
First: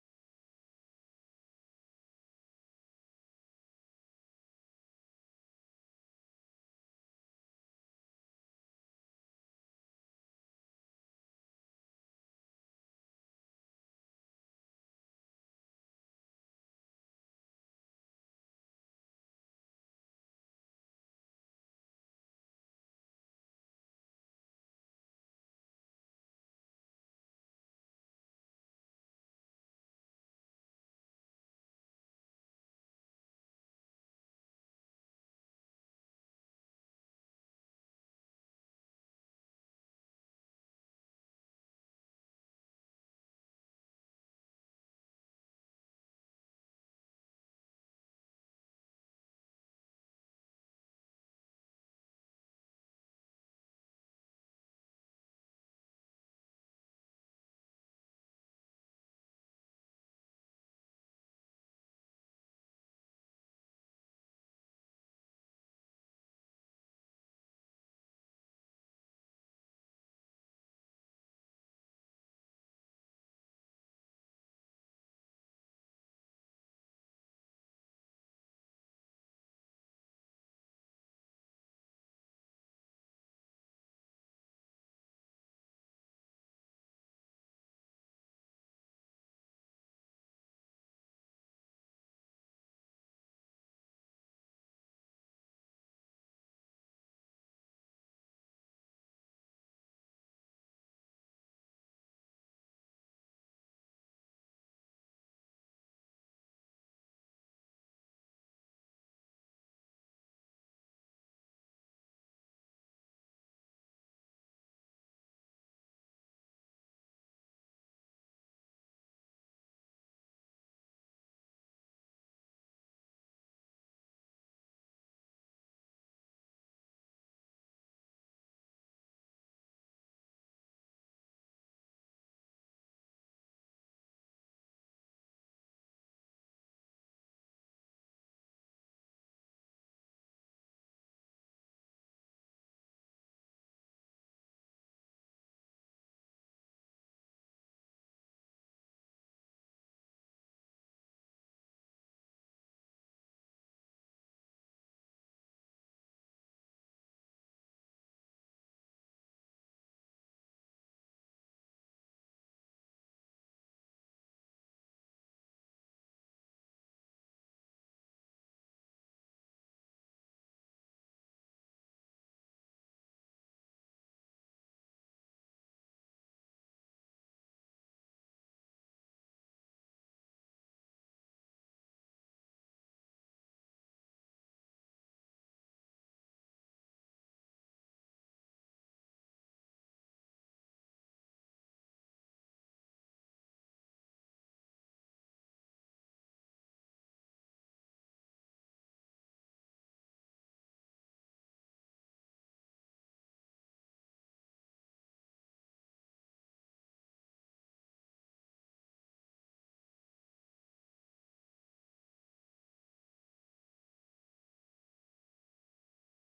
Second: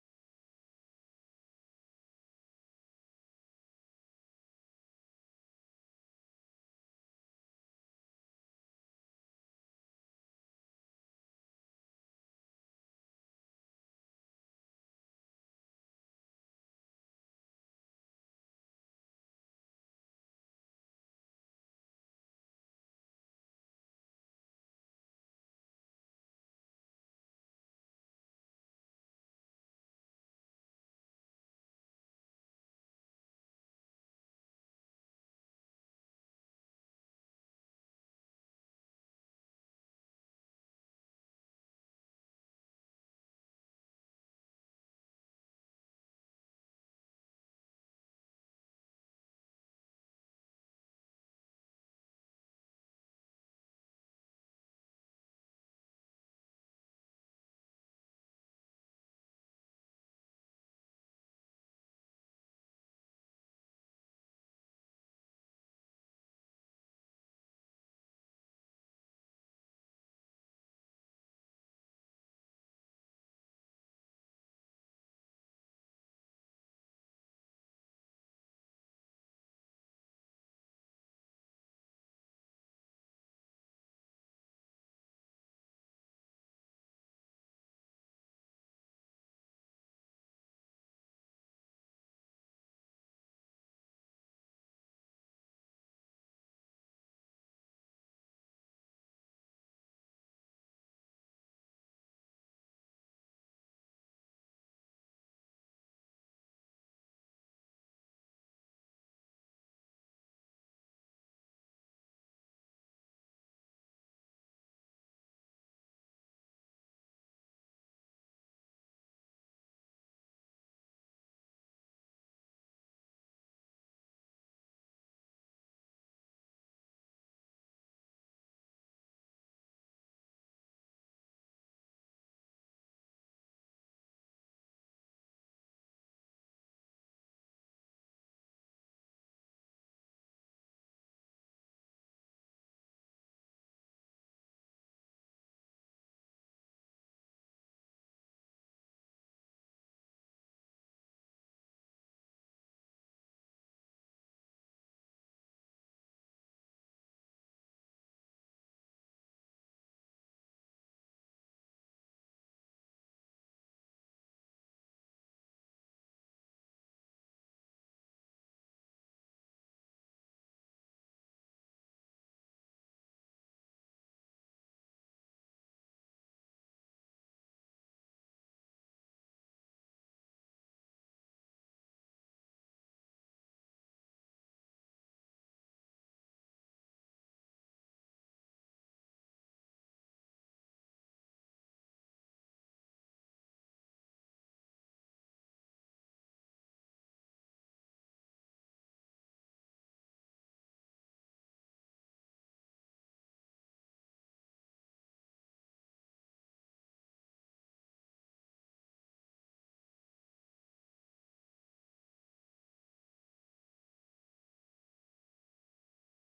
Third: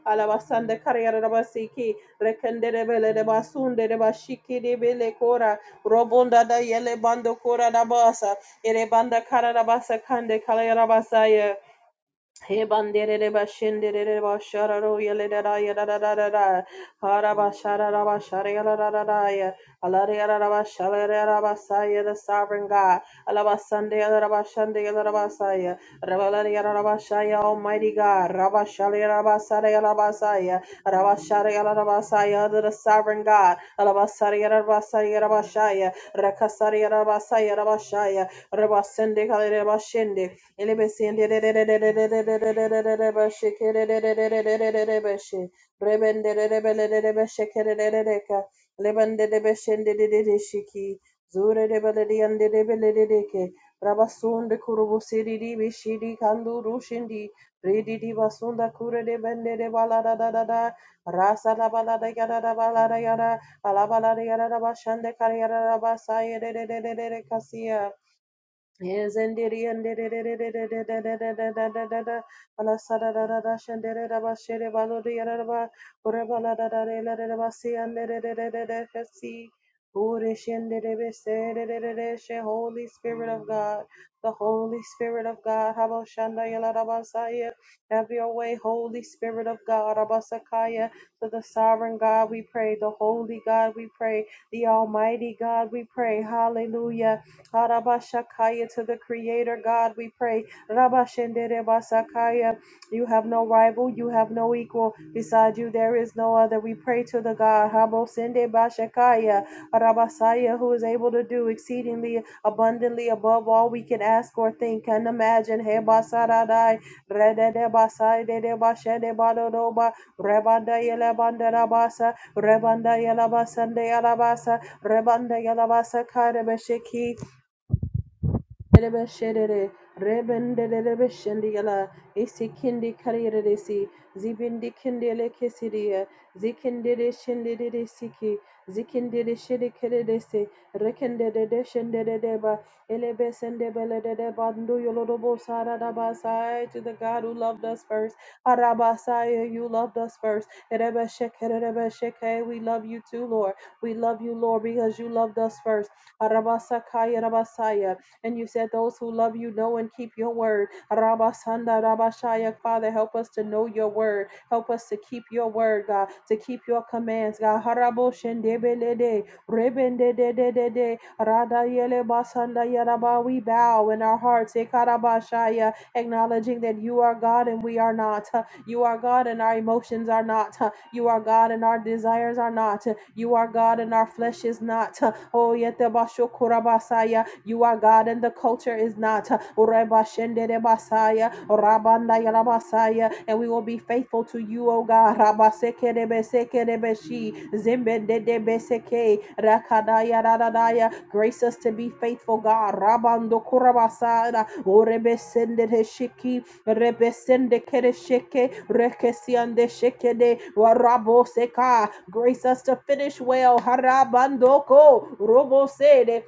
[SPEAKER 1] Alabasande Kariara Rabasiki Rekendere Bele de Basunde de Bashiki de Bele Kora Robonda da Yele Bando Kora Rabasa Erebanda Karabasa Kande Kalayarabasaya he banderere bashenderere bashararo yelerara yarararara harabasharara bashara yarararara ya da da da da ya alare yarara bashara yarara basaya the sovereign God alabasande yarara bashande yarara basaya rabalare yarara bashaya almighty God rabashara yarara basara yarara basaya rabashara yarara basaya the sovereign God alabasara yarara basaya yarara bashaya rakasara yarara basaya yarara bashaya rabasende kalere bashende Rabasunde rasa Holy Spirit of God, the Holy Spirit of God, have your way, Holy Spirit of God, Abasakaya, to the sovereign God we pray, the holy God we pray, the almighty God we pray, hallelujah. Harabashakaya to the Creator God, we pray. Rabashenderebasakaya. You have no rival, you have no equal. Beside you, there is no other. We pray to the God, Habosendebashakaya, Rabasaya, who is able to do exceedingly abundantly above all we can ask or think and imagine. Hebasaradai, Rededebasaidedebashedebalodoba, Rebandayelebandarabasa, Rebandayelabasandeyalabasa, Rebanda Yalabasa Karabashiki Rebe şerere, rebendere beşendiyala, isikindi kariyeresi, zibindi kindele kesiriye, zikindere şendere siki, zikindere şeri kereresi, rekendere de şendere deba, elebe sende belede de bandu yolorobo sararabasai to the God who loved us first, arabasai you loved us first, rebe şekere rebe şeke, we love you too Lord, we love you Lord because you loved us first, arabasakaya rabasaya, and you said, Those who love you know and keep your word. Rabasanda Rabashaya, Father, help us to know your word. Help us to keep your word, God, to keep your commands, God. Haraboshendebelede, rebendedededede, radayelebasanda yaraba. We bow in our hearts, Ekarabashaya, acknowledging that you are God and we are not. You are God and our emotions are not. You are God and our desires are not. You are God and our flesh is not. Oh, yete kurabasaya. You are God and the culture is not. Urebashende basaya. Rabanda yalabasaya. And we will be faithful to you, O God. Rabaseke debeseke debeshi. Zimbende debeseke. Rakadaya radadaya. Grace us to be faithful, God. Rabando kurabasada. Urebesende shiki. Rebesende kere sheke, rekesiande sheke de warabo seka. Grace us to finish well. Harabandoko robo sede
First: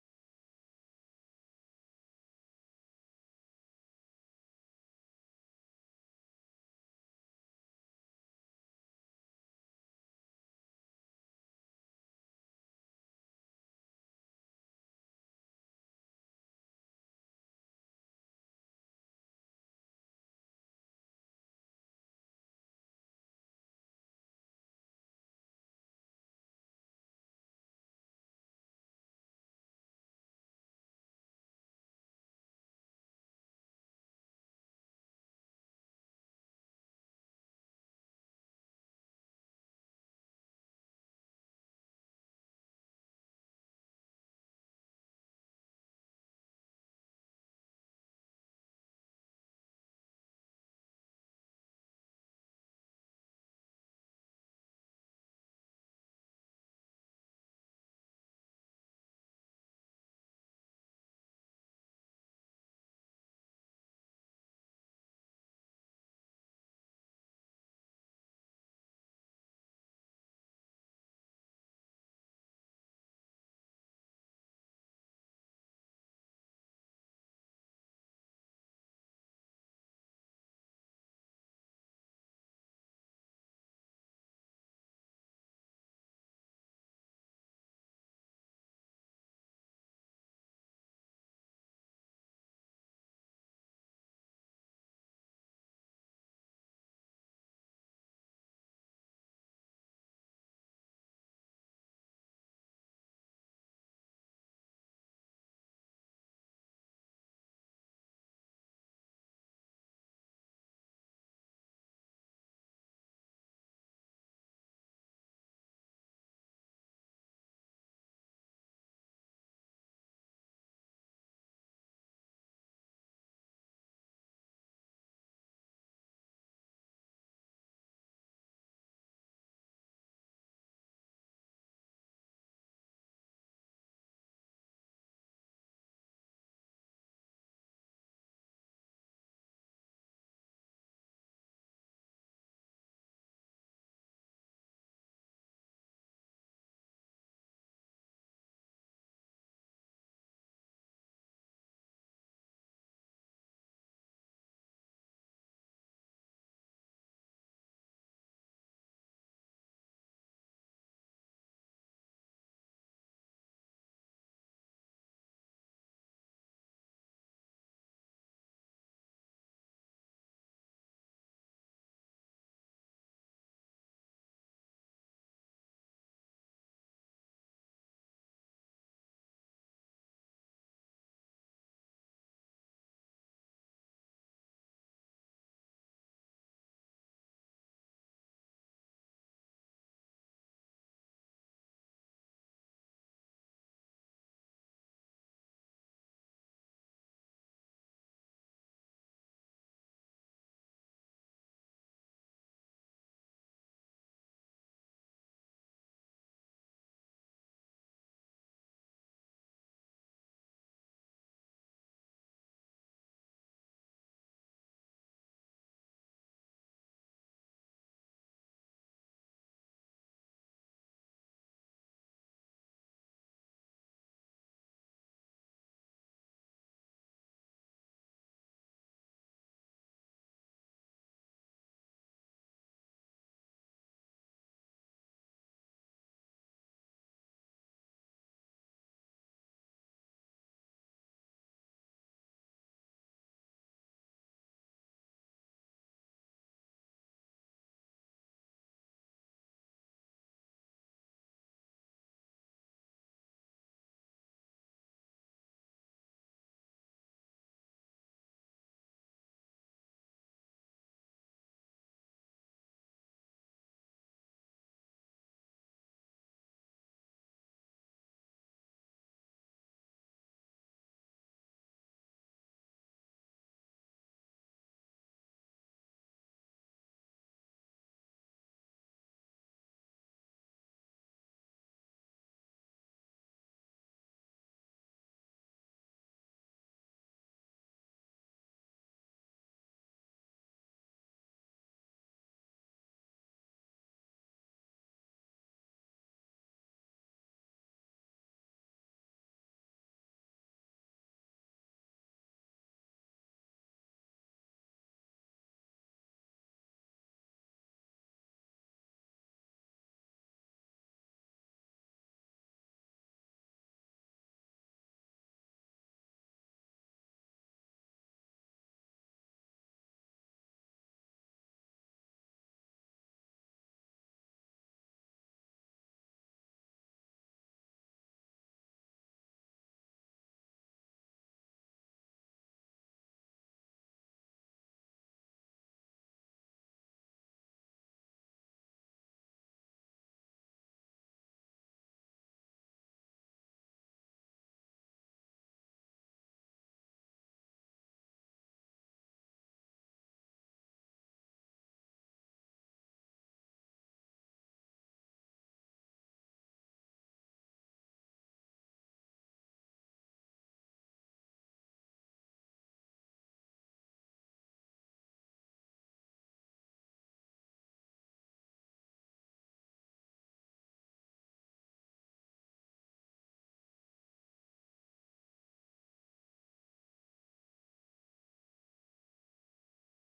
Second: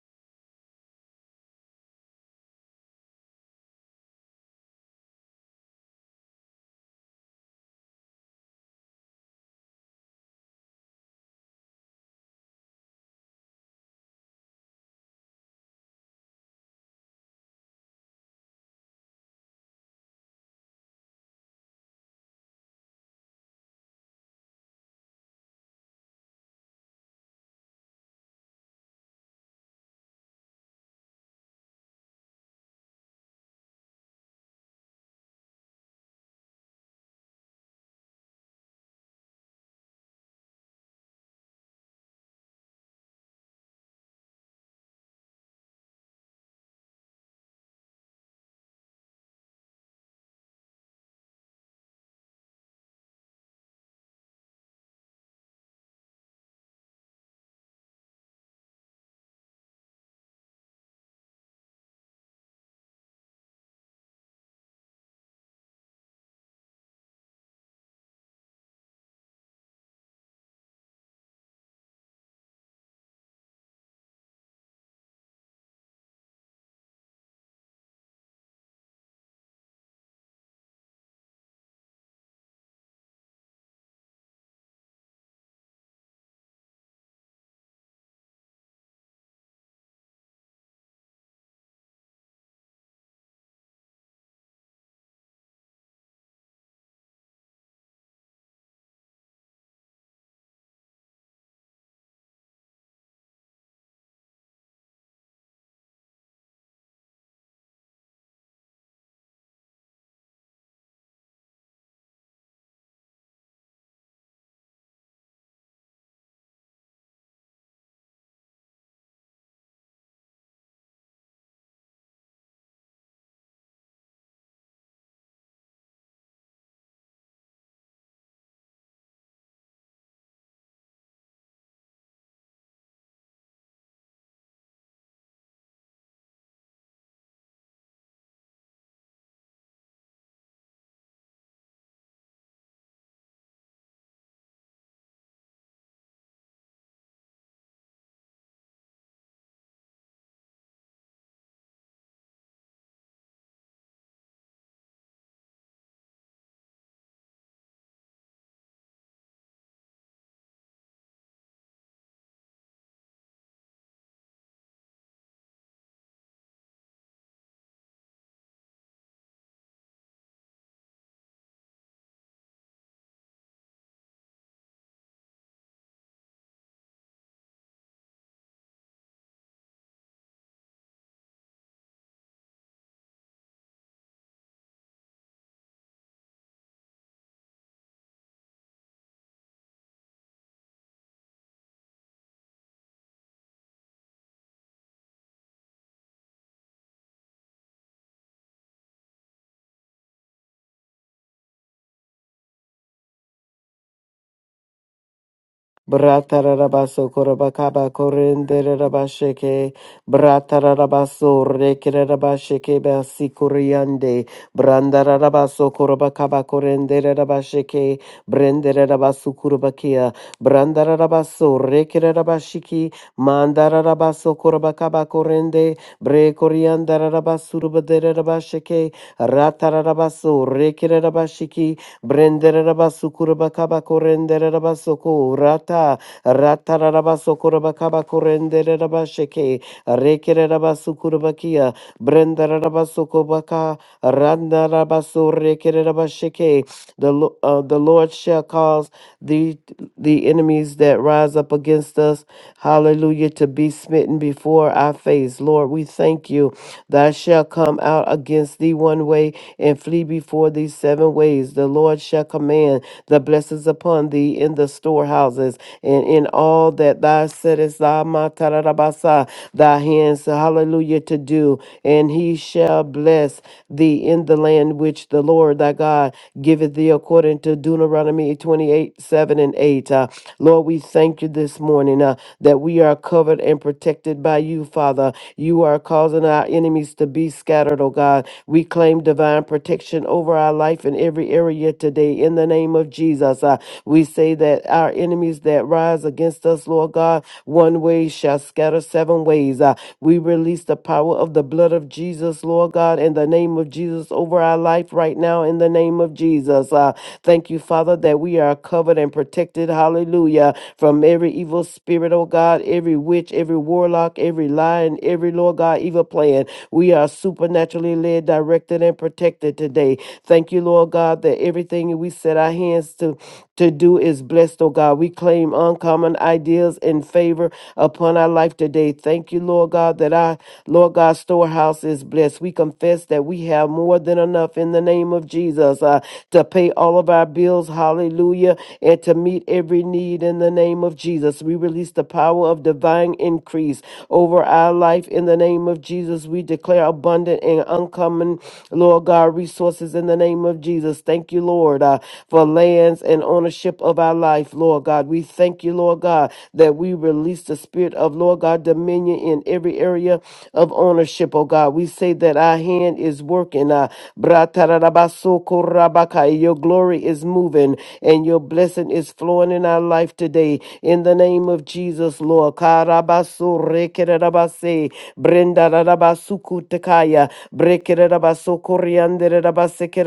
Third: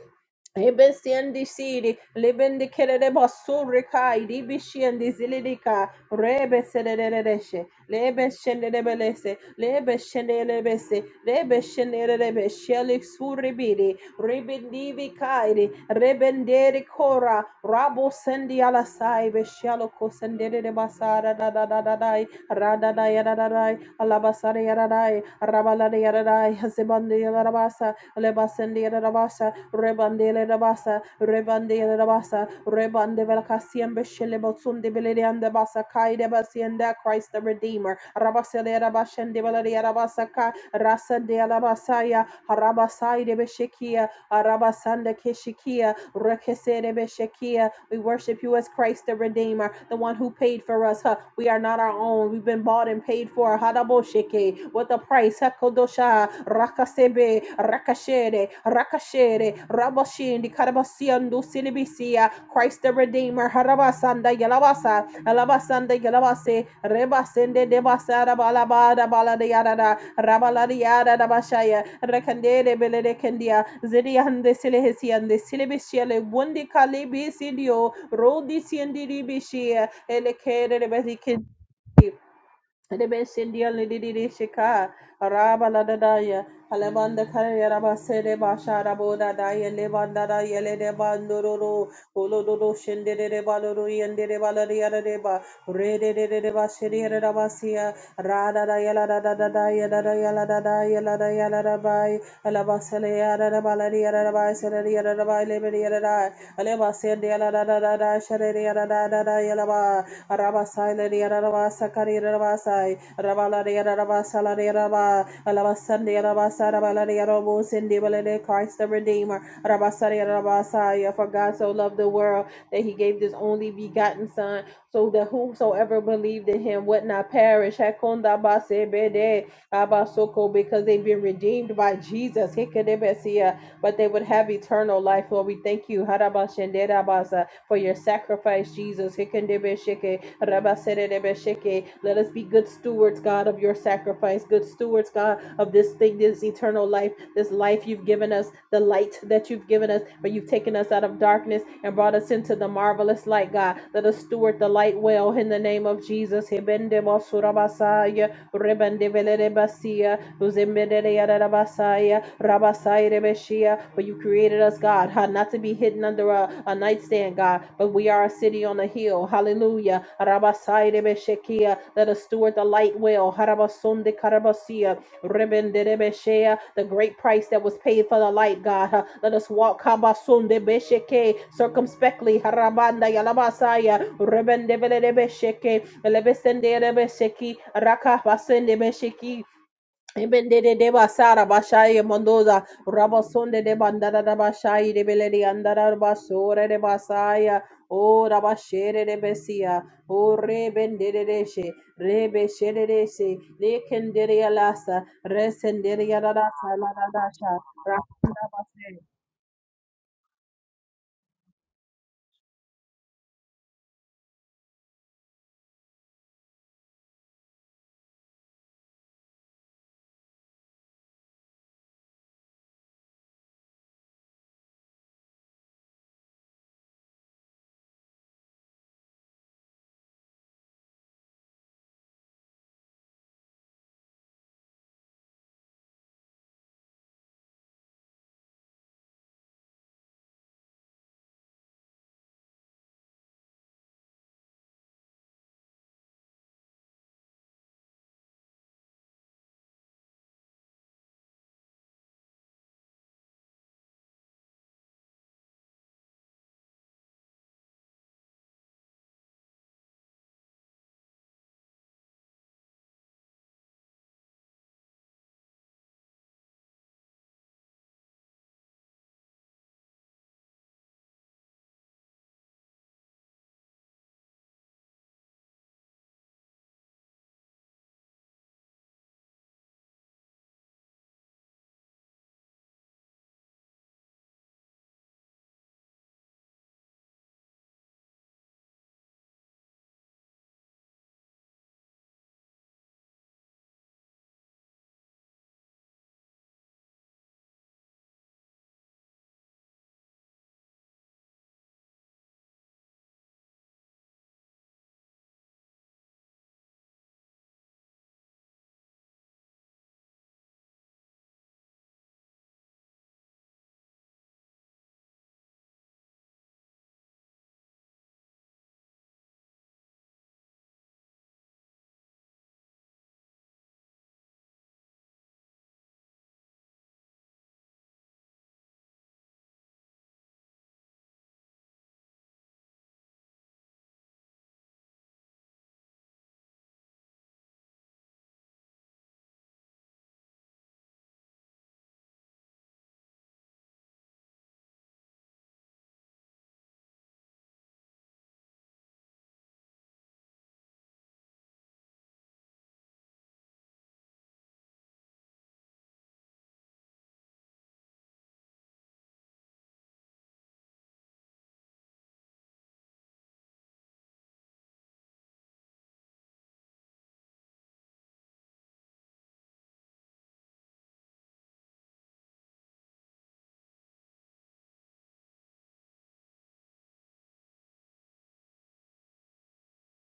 [SPEAKER 1] Eben siendi siri, lebendi kerere basuri kai, ribi siendi zilidika, rebe sererereshe, lebe shenderebelese, lebe shenderebese, lebe shenderebe, shelik suribiri, ribendivi kairi, rebenderi kora, rabo sendi ala saibe, shaloko sendere basara da da da da dai, radada yada da dai, alabasari yada dai, rabalari yada dai, hazibandi yada Lebasendele Rabasa, Rebandele Rabasa, Rebandele Rabasa, Rebande Velcasiembe Shelebotsunde Belerianda Basa, Kaide Basienda, Christ the Redeemer, Rabasele Rabashende Valeria Rabasaka, Rasa de Alabasaya, Harabasai de Beshekia, Arabasanda Keshikia, Rekesere Beshekia, we worship you as Christ the Redeemer, the one who paid for us. huh? We are not our own. We've been bought and paid for. Hadaboshike. What the price? Hakodosha. Rakasebe. Rakashere. Rakashere. Rabashindi. Karabasiandu. Silibisia. Christ the Redeemer. Harabasanda. Yalabasa. Alabasanda. Yalabase. Rebasende. Debasa. Rabalabada. Balada. Rabalariada Dabashaya, Rekandere Belerekendia, Zidiande Silehesiande, Silebisiele, Wundi Kalibi Sidio, Rodi Siendiri Bishia, Elekere Bezikin. Rebesindia lididi shika araba la dadaya alamanda kare araba sere basha raboda daya levanda da yele de bandoro olo do do shende de de baloro yende de balari ara de ba re de de de de ba shiri ara da basia ra da da yala da da da da yala da yala da da yala da yala da bai alaba da balari da bai sele da bai leberi da alaba sende da da da da shere da da da yala Rabasai Lady Rabasa Kari Rabasai Rabala Rabasa Lady Rabba Alabasandi Rabasa Rabala Robo Cindy Valade Christ the Redeemer Rabasari Rabasai for God so loved the world that he gave his only begotten son so that whosoever believed in him would not perish Hakonda Base Bede Abasoko because they've been redeemed by Jesus Hikedebesia but they would have eternal life. Lord, we thank you. Harabashenderabasa for your sacrifice, Jesus. Hikandebeshike, rabasedebeshike. Let us be good stewards, God, of your sacrifice, good stewards, God, of this thing, this eternal life, this life you've given us, the light that you've given us, but you've taken us out of darkness and brought us into the marvelous light, God. Let us steward the light well in the name of Jesus. Hibendebosurabasaya, rebendebeledebasia, Uzimedede Yarabasaya, Rabasaya Rebeshia. For you created us, God, ha, not to be hidden under a, a nightstand, God, but we are a city on a hill. Hallelujah. Rabasaya Rebeshekia. Let us steward the light well. Harabasunde Karabasia. Rebende Rebeshea. The great price that was paid for the light, God. ha. Let us walk Habasunde Besheke circumspectly. Harabanda Yalabasaya. Rebende Rebesheke. Elebesende Rebesheki. Raka Basende Besheki. Ebende de deba sara bashai mondoza rabasonde de bandara da bashai de beleri andara basore de basaya o rabashere de besia o re bende de deshe re beshere de se le kendere alasa re sendere yalasa la la
[SPEAKER 2] Bratarabaso
[SPEAKER 1] dasha
[SPEAKER 2] korabakaba
[SPEAKER 1] rakunda base
[SPEAKER 2] korenderabasheke bratarabaso rekerabasheke basikuriande brandarabaso korabakaba korenderabasheke brenderabasu kurabakia brandarabaso rekerabashiki mandarabaso korabakaba korende brekoriandarabasuru baderabasheke ratarabaso rekerabashiki Brenderabasukurabakabakorenderabasoko rata ratarabasokorobakorenderabasheke rekerabasukurabakia brenderabasokobaka randarabasorekerabasheke. The Lo- uh, the Lord shall cause the the enemies that rise up against us, hallelujah, to be smitten before our face. Lord, we thank you. Thou shalt come out against thee one way and flee before thee seven ways. The Lord shall command the blessings upon thee in the storehouses and in all that thou settest thy ma- ta- thy hands, hallelujah, to do. And he shall bless thee in the land which the Lord thy God giveth thee according to Deuteronomy 28 7 and 8. Uh, Lord, we thank you this morning this morning uh, that we are covered and protected by you, Father. You are causing our enemies to be scattered, oh God. We claim divine protection over our life in every area today in the name of Jesus. Uh, we say that our enemies that rise against us, Lord God, one way shall scatter seven ways. Uh, we release the power of the blood of Jesus, Lord God, in the name of Jesus over our life right now in the name of Jesus. Jesus. Uh, thank you, Father, that we are covered and protected. Hallelujah. From every evil spirit, oh God, every witch, every warlock, every lion, every, Lord God, evil plan. We are supernaturally led, directed, and protected today. Thank you, Lord God, that everything we set our hands to to do is blessed, oh God. We claim uncommon ideas and favor upon our life today. Thank you, Lord God, that I, Lord God, story storehouse is blessed. We confess that we have more than enough in the name of Jesus uh, to pay all of our bills. Hallelujah. And to meet every need in the name of Jesus. We release the power of divine increase over our life in the name of Jesus. We declare abundant and uncommon, Lord God, resources in the name of Jesus. Thank you, Lord, uh, for lands and ownership of our life, Lord God. We thank you, Lord God. God, that we release the spirit of, Lord God, dominion in every area of ownership, oh God. We say that our hand is working. Uh, bratarabasokorabaka. your glory is moving and your blessing is flowing in our life today. In the name of Jesus, Lord. Karabasorekerabase, brendarabasukutakaya, brekerabasokorianderabaseke,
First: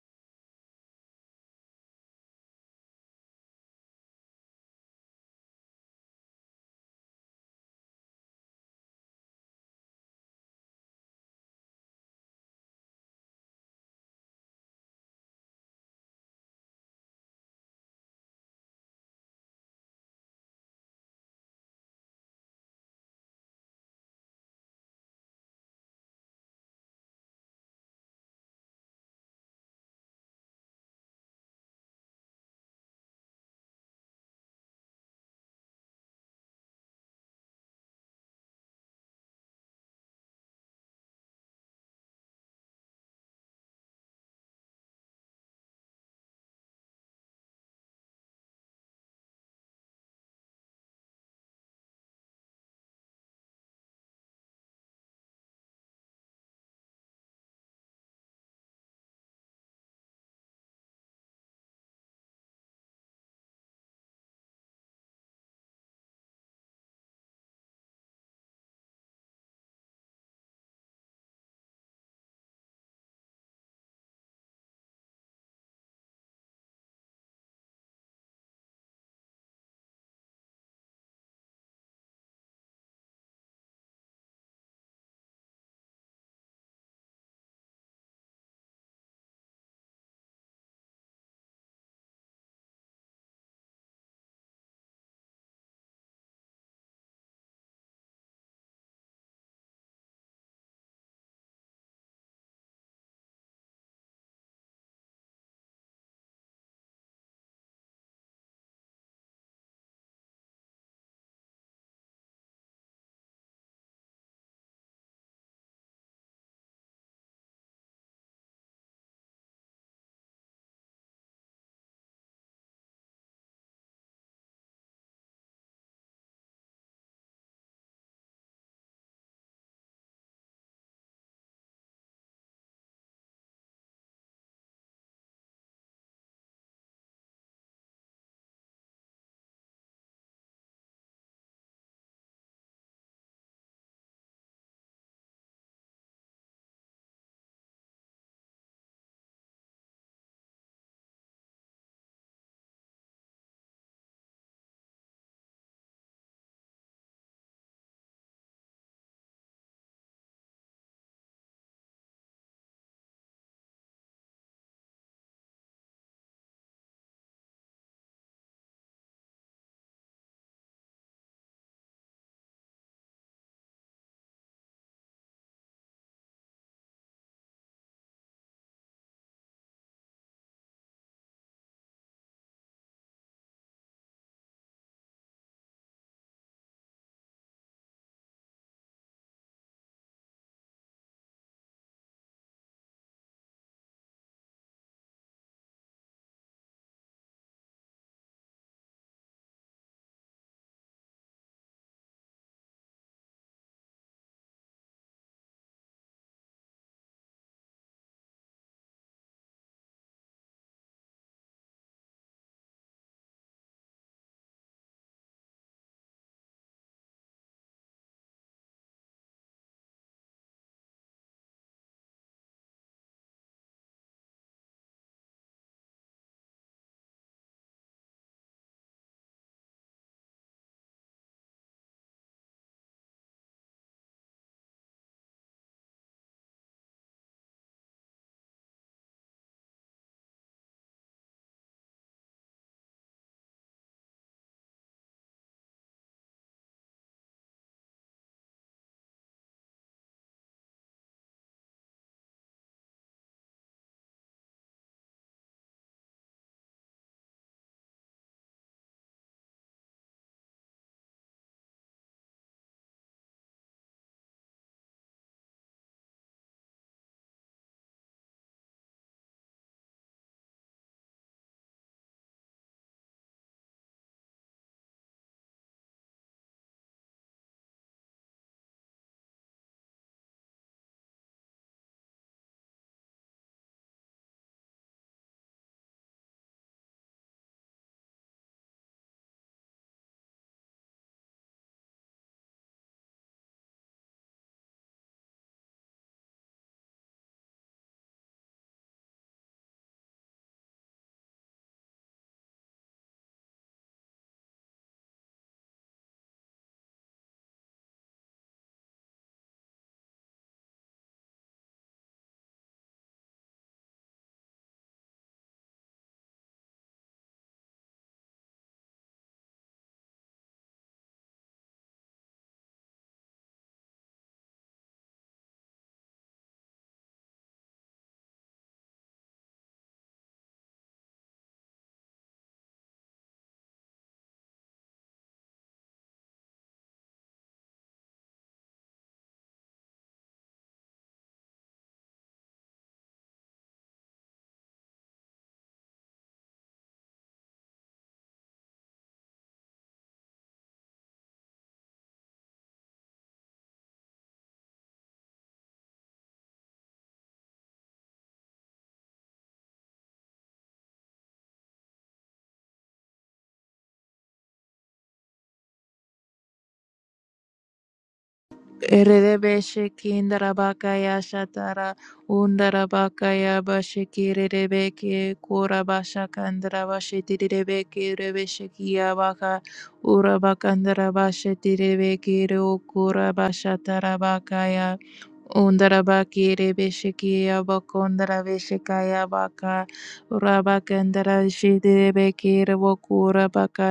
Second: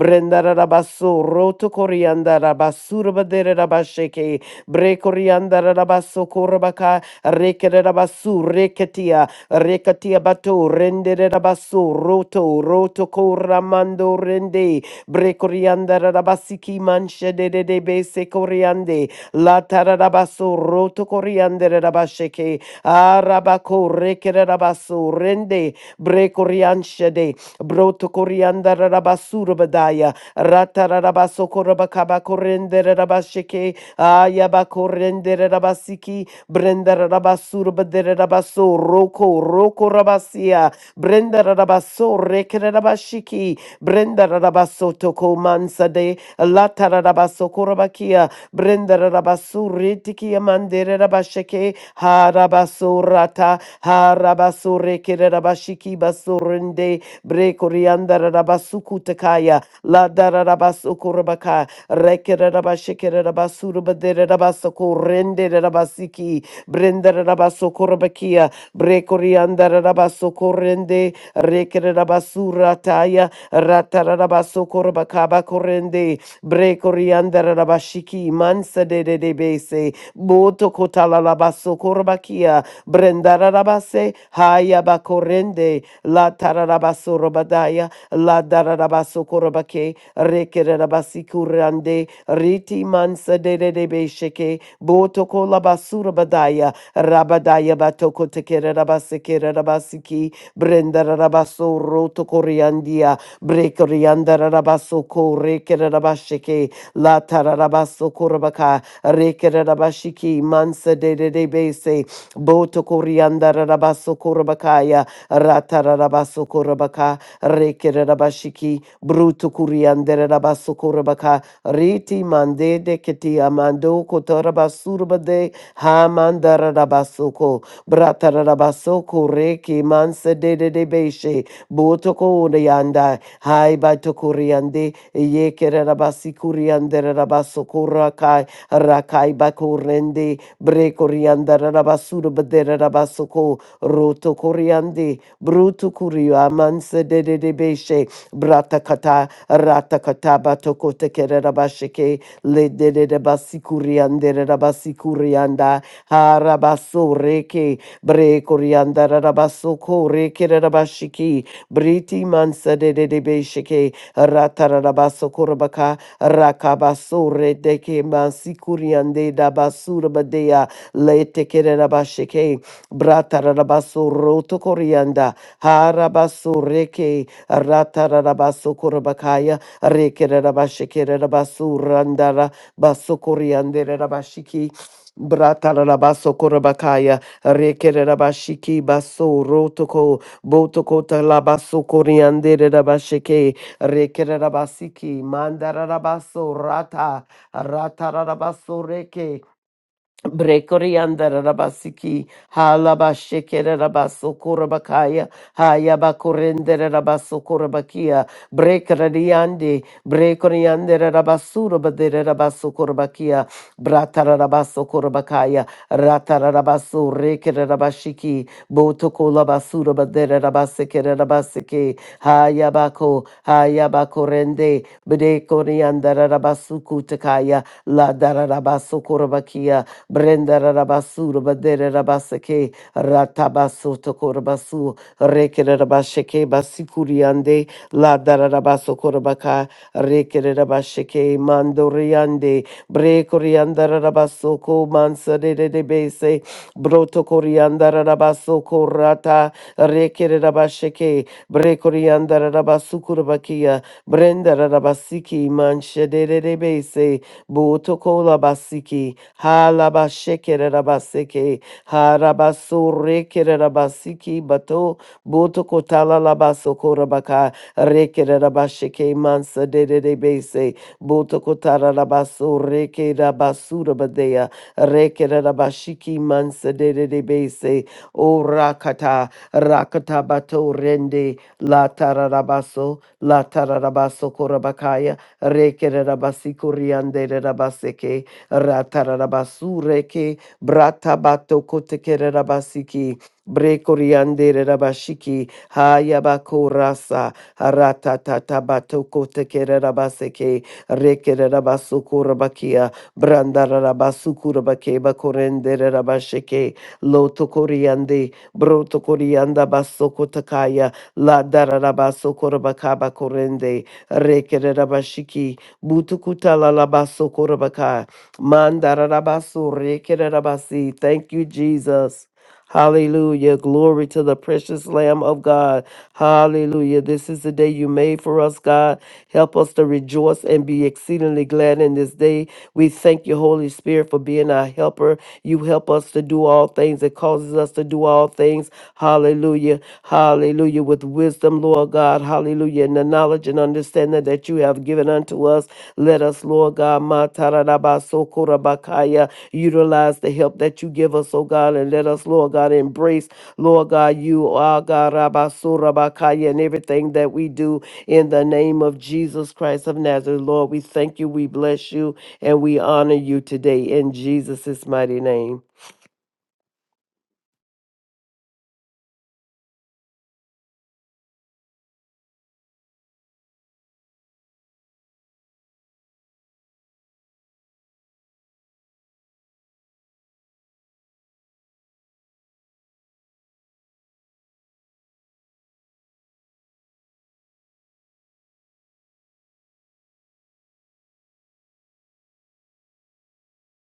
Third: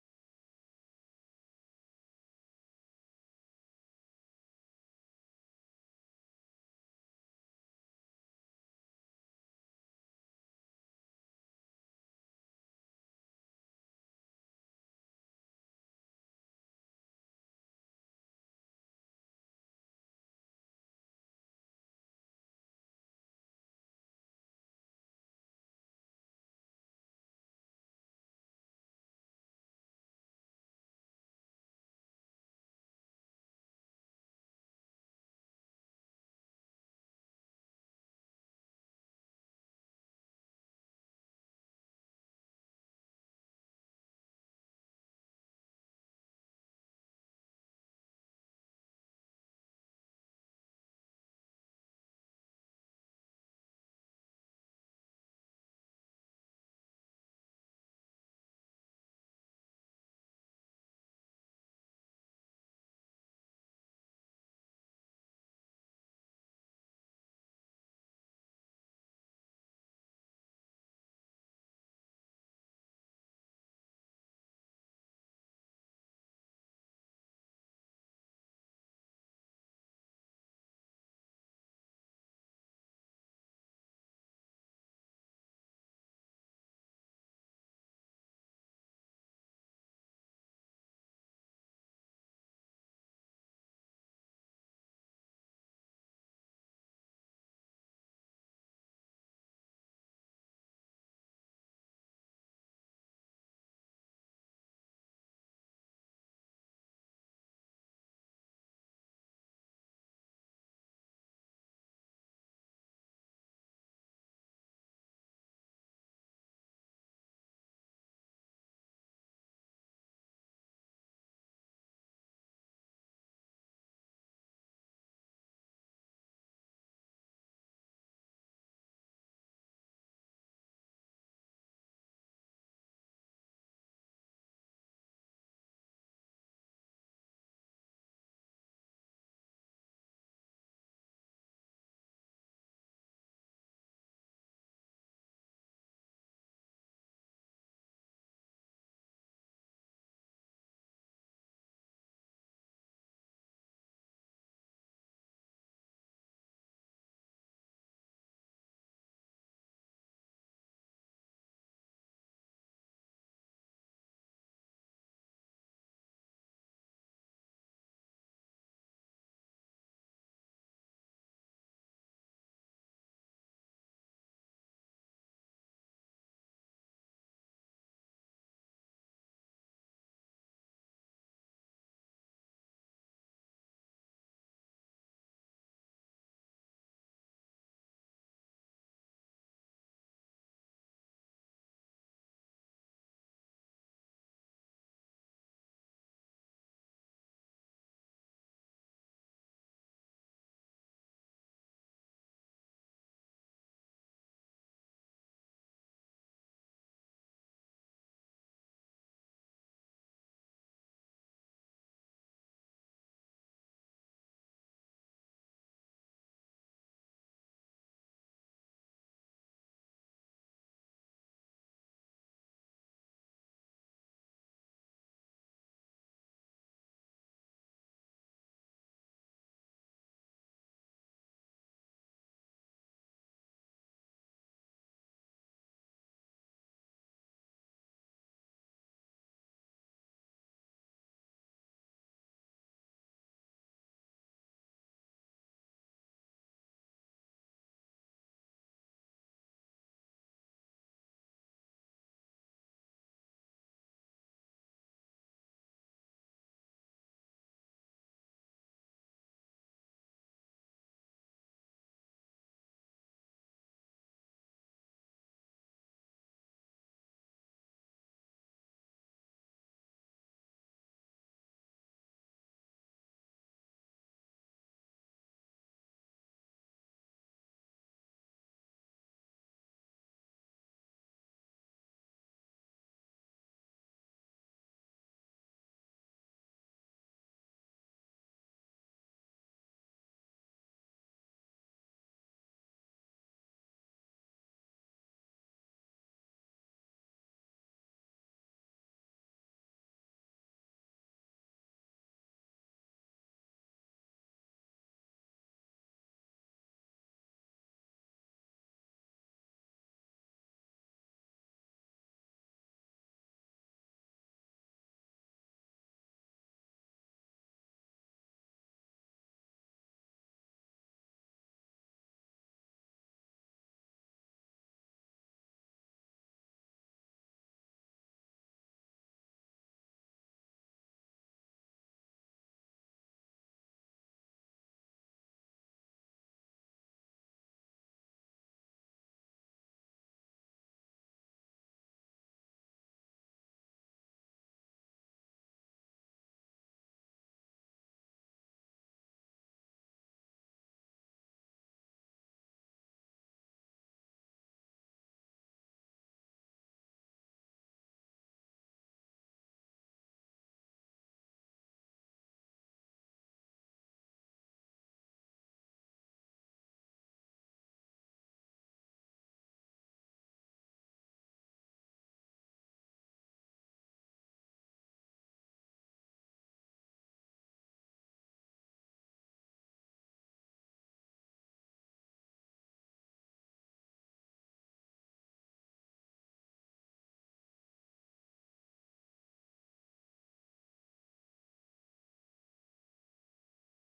[SPEAKER 2] Brendarabasoroto Korianda Rabasurabadere Brekorianda Rabaso Korabaka, Rekerabasu, Reketia, Rekatia Bato, Rende Rabasu, Roto, Roto Koramando Rende, Brekorianda Rabasiki Manche de de de Bese Coriande, La Tararabaso, Roto Coriande Rabasheke, Arabako, Rekerabasu, Rende, Brekorianche de, Broto Corianda Rabasura Badaya, Ratarabaso Korabakaba Corende Ayabakorendere rabasiki, brendere rabasur bedere rabaso, roko, roko rabasia, brendere rabaso, rekere rabashiki, brendere rabaso toko mansa de, latara rabaso korabakia, Brendara rabasuri tiki amandere rabasheke harabasurata harabasureke rabashiki basurende brekoriandara rabasukutakaya la dara rabasukurabaka rekere rabasheke rabasurabadere rabasakurende rabasiki brendara rabasukurabakia brekoriandara rabasokorende rekere rabasurata ya ratara rabasokorabakaba korende Bre coriander rabashiki mansa de de de bese. Boto kotala labaso korbakia. Brendara rabase. Haya bakorende. La tararabaso robadaya. La dararabaso korbake. Rekere rabasi kurande. Riti mansa de de de besheke. Boto kolabasura badaya. Rabadaya batoko tekere rabase kere rabasiki. Brendara rabaso roto koriandia. Brekorianda Rabasoko, Rekerabashike, La Tararabasoko Rabaka, Rekerabashiki, Mansa de de Bese, Boto Korianda Rabasoko Rabakaya, Ratarabasoko Rabaka, Rekerabashiki, Bruto Korianda Rabasoko Rabaka, Riti Mande de Keti Amando, Kotorabasurba de Hamandara Rabasoko, Bratarabasoko, Reki, Mansa de de Beshe, Botoko de Yanda Hai bato kuriande ye kere rabasi kuriande rabaso kurakai rakai bakurende bre kurianda rabasuru bedere rabasoko roto kuriande brutu kuriu amanse de de de beshe brata kata rata kata bato kote kere rabashike le de de de basi kuriande rabasi kurianda harabaso reke bre kurianda rabaso kore kere rabashiki Briti mansa de de de beshike ratarabaso korabaka rakabasore deke mansikuriande dabasurabadea letekere rabashike bratarabaso rotokorianda harabaso reke ratarabaso korabakaya rekere rabashike rabasurandara basokoriande rabashiki Bratarabaso Korabakaya, Rekerabashiki Baso Rotoko, Botokota labaso coriande rabasheke, rekerabasiki, mandarabaso rata, ratarabaso reke, Brekorianda Rabasiki, Halabashekere Rabaso Kurabakaya, Hayabakurende Rabaso Kurabakia, Brekradiande, Brekoriande Rabasura de Rabaso Kurabakia, Bratarabaso Kurabakaya, Ratarabaso Rekere Rabashiki, Botokola Basura de Rabasekere Rabaseke, Hayabako, Hayabakurende, Brekorianda Rabasukutakaya, La Darabaso Kurabakia, Brenda Rabasura Badere Rabaseke Ratabaso Tokorabasu Rekere Rabasheke Basikuriande La Darabaso Korabaka Rekere Rabasheke Mandoriande Bre Corianda Rabasoko Mansare de de Bese Broto Corianda Rabasoko Rata Rekere Rabasheke Bre Corianda Rabasukurabakia Brenda Rabasiki Manshadere de de Bese Botokola Basiki Halabashekerabaseke, Harabasorekerabasiki bato, boto kotala Botokotalabasokorabaka, Rekerabasheke mansa de de de base, Botokotarabasurekerabasudabadea, Rekerabashiki mansa de de de base, O Rakata, Rakata bato rende, La Tararabaso, La Tararabaso Korabakaya, Rekerabasi Kuriande rabaseke, ratararabasureke bratabato kotekererabasiki brekoriandere rabashiki hayabakorasa ratatatabato kotekererabaseke rekererabasukurabakia brandararabasukurabake bakorendere rabasheke lotokoriande brotokorianda basokotakaya ladararabasukurabakaba korende la darabaso korabakaba korende rekere rabashiki butukuta rekererabashiki butukutalalabasokurabaka Mandarabasu rekerabasi. Thank you, Jesus. Hallelujah. Glory to the precious Lamb of God. Hallelujah. This is the day you made for us, God. Help us to rejoice and be exceedingly glad in this day. We thank you, Holy Spirit, for being our helper. You help us to do all things. It causes us to do all things. Hallelujah. Hallelujah. With wisdom, Lord God. Hallelujah. And the knowledge and understanding that you have given unto us. Let us, Lord God, Matarabasokora utilize the help that you give us, oh God, and let us, Lord God, embrace, Lord God, you are God, Rabasurabakaya, and everything that we do in the name of Jesus Christ of Nazareth. Lord, we thank you, we bless you, and we honor you today in Jesus' mighty name.
[SPEAKER 3] Erebeshe kindarabakaya shatara undarabakaya bashiki rebeke kurabasha kandarabashe tirebeke rebeshekiya baka urabakandarabashe tirebeke kurabasha tarabakaya undarabaki rebeshekiya bakondarabeshekaya baka urabakandarashe tirebeke revokurabaka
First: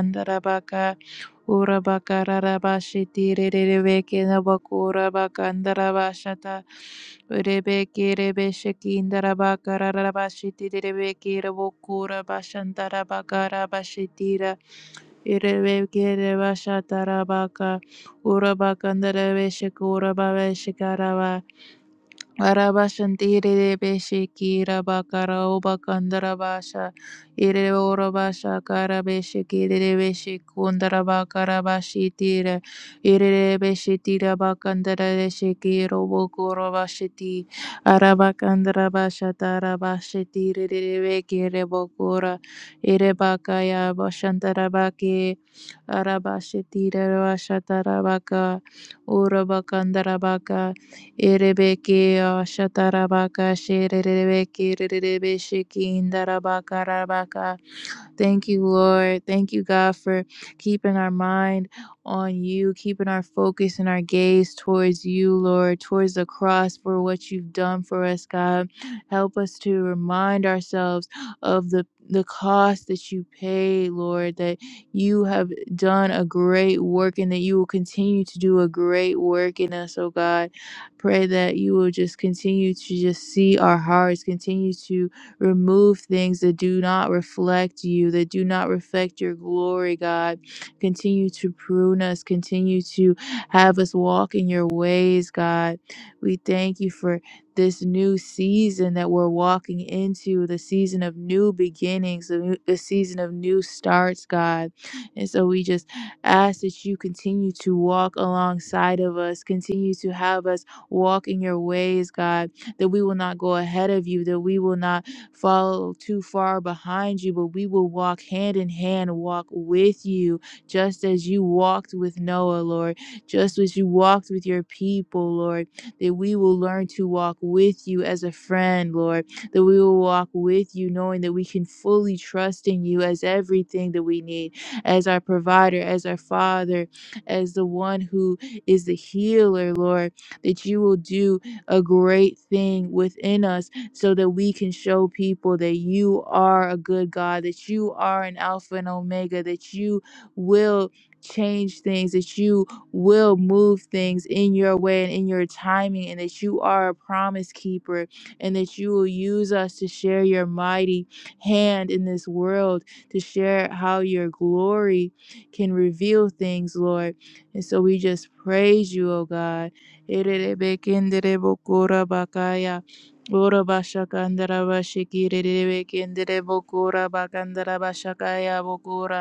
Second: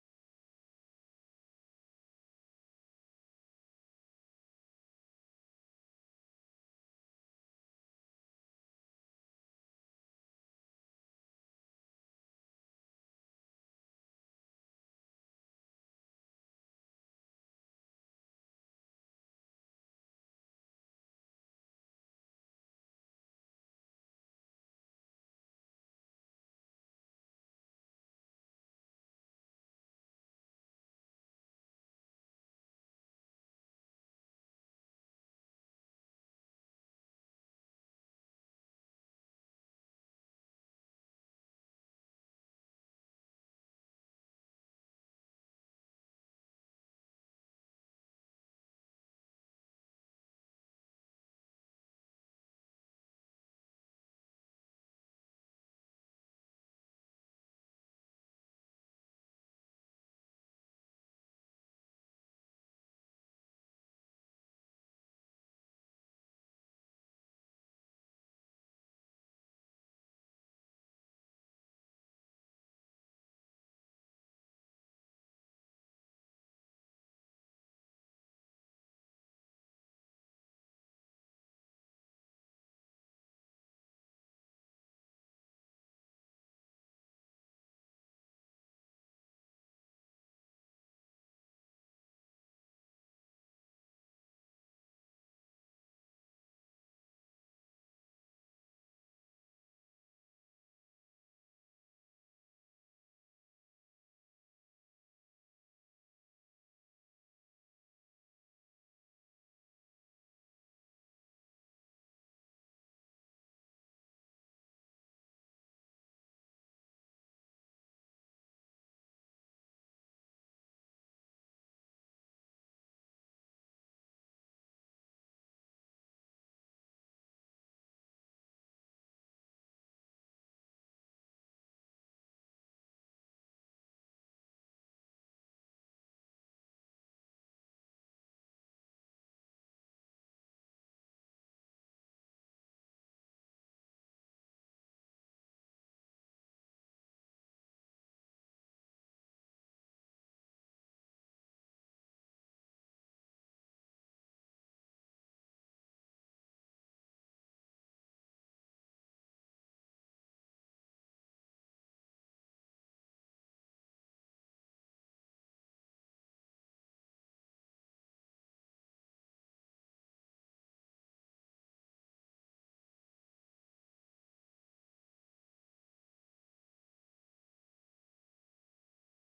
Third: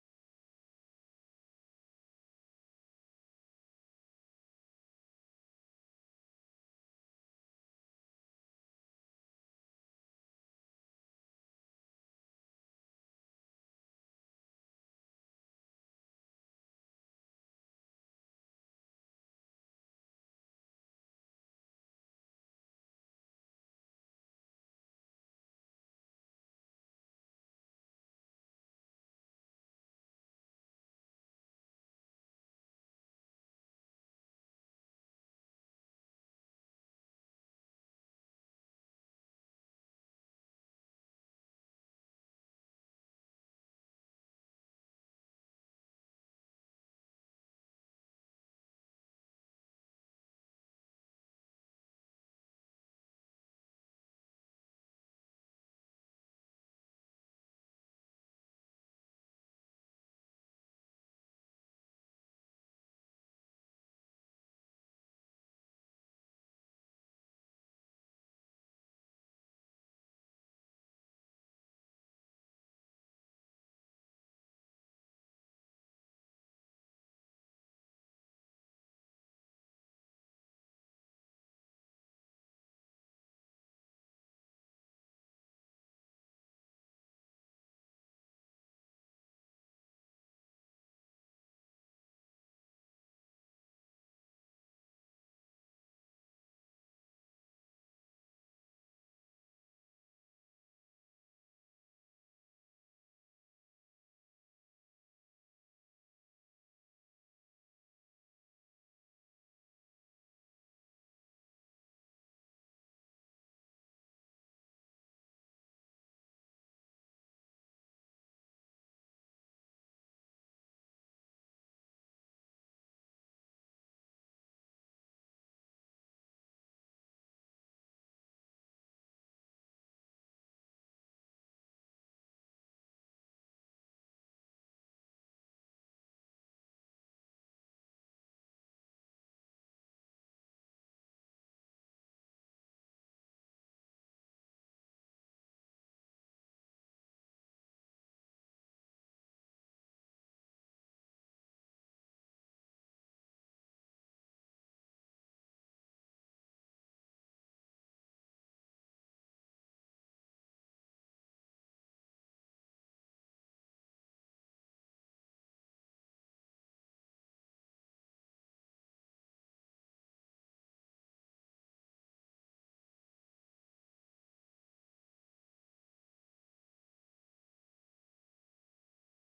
[SPEAKER 3] Ura bakara rabashi tire rebeke nabakura bakandara bashata. Rebeke rebeshe kindara bakara rabashi tire rebeke rabokura bashandara bakara bashitira. Rebeke rebashata rabaka. Ura bakandara beshe kura babeshe karaba. Arabashantirere beshikira bakara obakandara basha irere ora basha kara beshikirere beshikundara bakara bashitira irere beshitira bakandara beshikiro bokoro bashiti arabakandara bashatara bashitirere bekere bokora ire bakaya bashantara bake Arabashetira Rashatarabaka Urabakandarabaka Erebeke Ashatarabaka Sherebeke Rebeshiki Indarabaka Rabaka Thank you, Lord. Thank you, God, for keeping our mind on you, keeping our focus and our gaze towards you, Lord, towards the cross for what you've done for us, God. Help us to remind ourselves of the the cost that you paid, Lord, that you have done a great work and that you will continue to do a great work in us, oh God. Pray that you will just continue to just see our hearts, continue to Remove things that do not reflect you, that do not reflect your glory, God. Continue to prune us, continue to have us walk in your ways, God. We thank you for this new season that we're walking into, the season of new beginnings, the, new- the season of new starts, God. And so we just ask that you continue to walk alongside of us, continue to have us walk in your ways, God, that we will not go ahead of you, that we will not fall too far behind you, but we will walk hand in hand, walk with you, just as you walked with Noah, Lord, just as you walked with your people, Lord, that we will learn to walk with you as a friend, Lord, that we will walk with you, knowing that we can fully trust in you as everything that we need, as our provider, as our father, as the one who is the healer, Lord, that you will do a great thing within us so that we can show people that you are a good God, that you are an Alpha and Omega, that you will change things, that you will move things in your way and in your timing, and that you are a promise keeper, and that you will use us to share your mighty hand in this world, to share how your glory can reveal things, Lord. And so we just praise you, O God. *laughs* Ora bashakandara bashikirere bekendere bokora bakandara bashakaya bokora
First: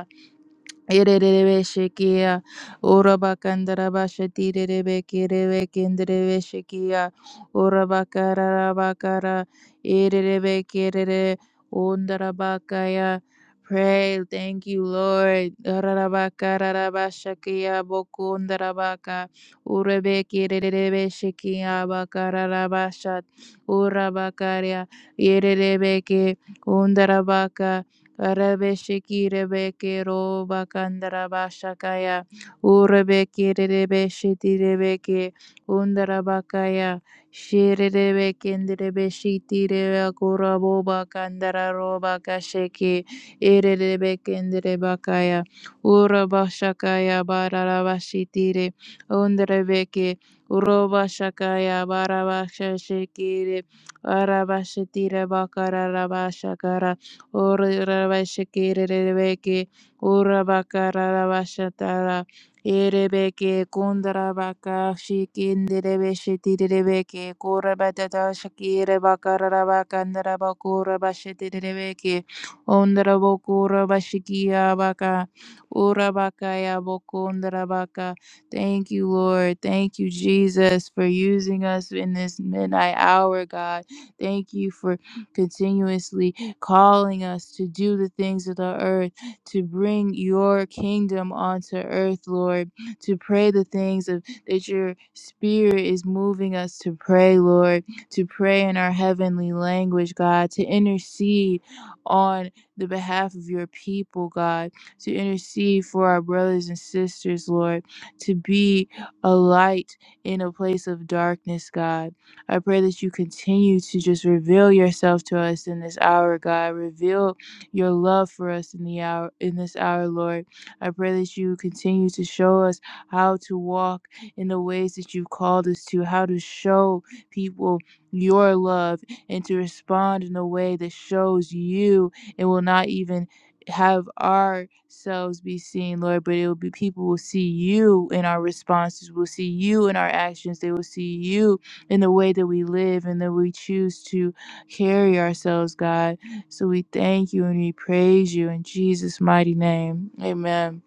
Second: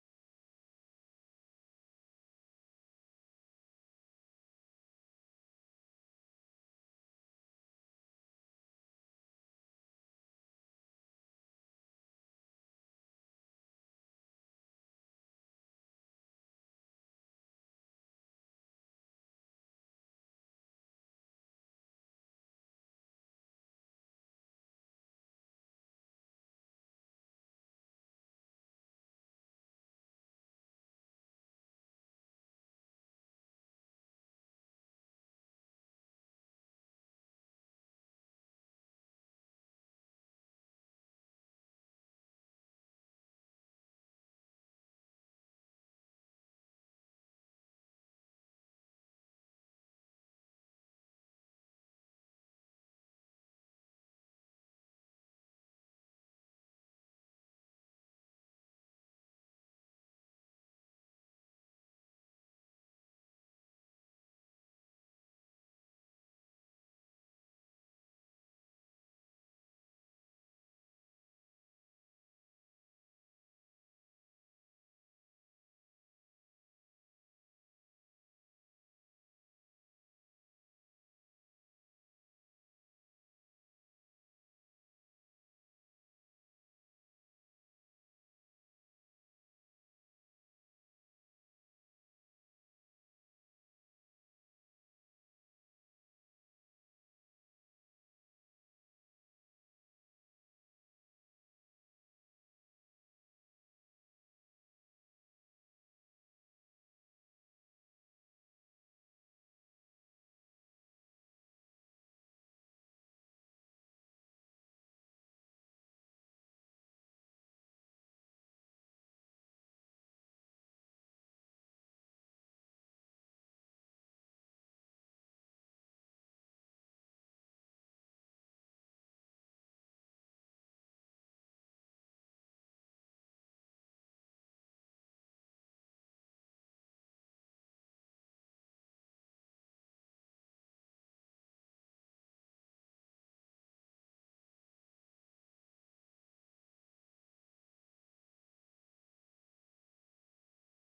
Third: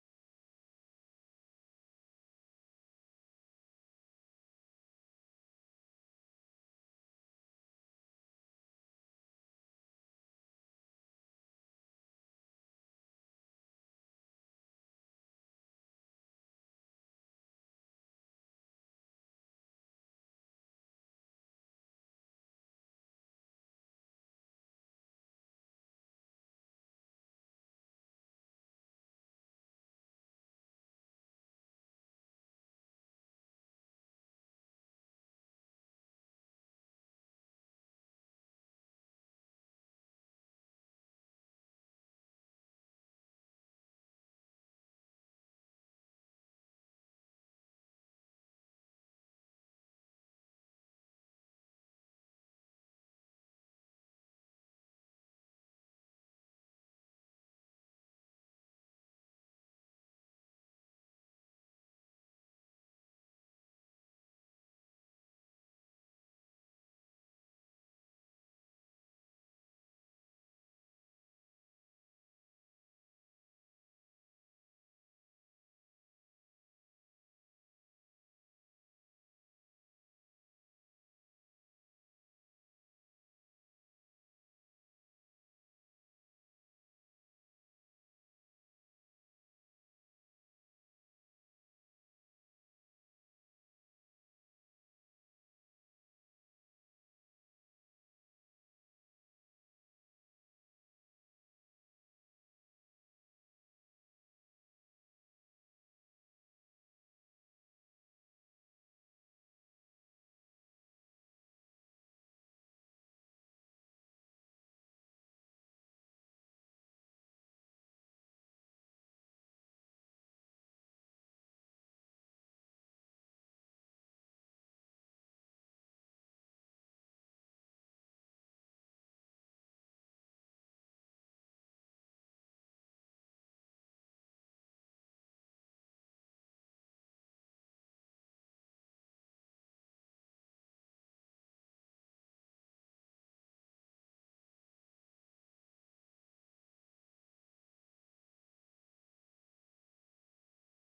[SPEAKER 3] Ererebe shekia, oraba kandaraba sheti rerebe kerebe kenderebe shekia, oraba kararaba kara, ererebe kerere, ondaraba kaya. Pray, thank you, Lord. Araraba kararaba shakia, boku ondaraba ka, urebe kererebe shekia, bakararaba shat, oraba karya, ererebe ke, ondaraba Rebeshiki rebeke ro bakandara bashakaya. Urebeke rebeshiti rebeke undara bakaya. Shere rebeke rebeshiti rebakura bo bakandara ro bakasheke. Ere rebeke rebakaya. Urabashakaya bararabashitire. Undrebeke. Urobashakaya barabashashekire. Arabashitire bakararabashakara. Orarabashakirebeke, Urabakarabashatara, Erebeke, Kundarabaka, Shikinderebeshitirebeke, Korabatata, Shakirabakarabakandarabakurabashitirebeke, Ondarabokurabashikiabaka, Urabakayabokundarabaka. Thank you, Lord. Thank you, Jesus, for using us in this midnight hour, God. Thank you for continuously calling us to do the things of the earth, to bring your kingdom onto earth, Lord, to pray the things of that your spirit is moving us to pray, Lord, to pray in our heavenly language, God, to intercede on the behalf of your people, God, to intercede for our brothers and sisters, Lord, to be a light in a place of darkness, God I pray that you continue to just reveal yourself to us in this hour, God. Reveal your love for us in the hour in this hour, Lord. I pray that you continue to show us how to walk in the ways that you've called us to, how to show people your love and to respond in a way that shows you and will not even have ourselves be seen, Lord, but it will be people will see you in our responses, will see you in our actions, they will see you in the way that we live and that we choose to carry ourselves, God. So we thank you and we praise you in Jesus' mighty name. Amen.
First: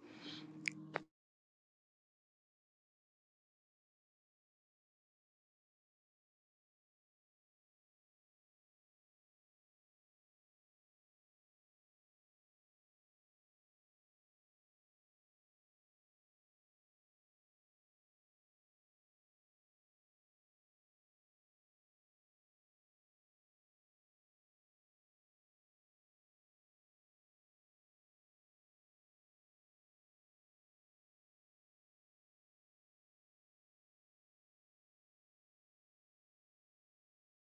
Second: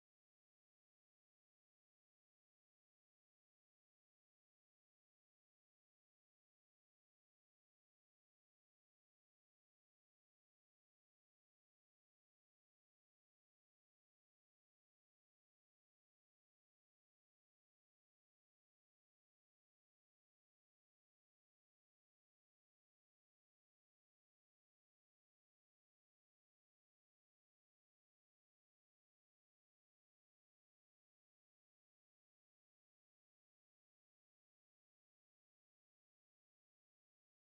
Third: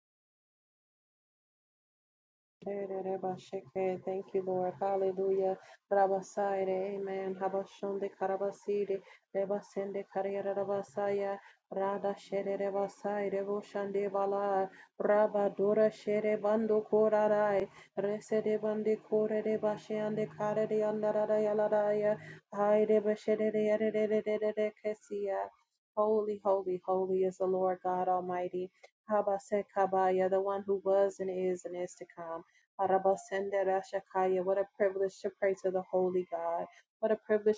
[SPEAKER 1] Erebashike. Thank you, Lord. Hallelujah. Rabasaire. Amen. Habashonde karabasire. Rebasende kariyara rabasaya. Rada shere rebasaire. Boshande bala. Rabadora shere bando korarai. Resede bande kore de bashiande kare de andarada yaladaya. Haide bashede de yere de de de de de kesia. Holy, holy, holy is the Lord God Almighty. Habasekabaya, the one who was and is and is to come. Arabasendera Shakaya. What a privilege to pray to the Holy God. What a privilege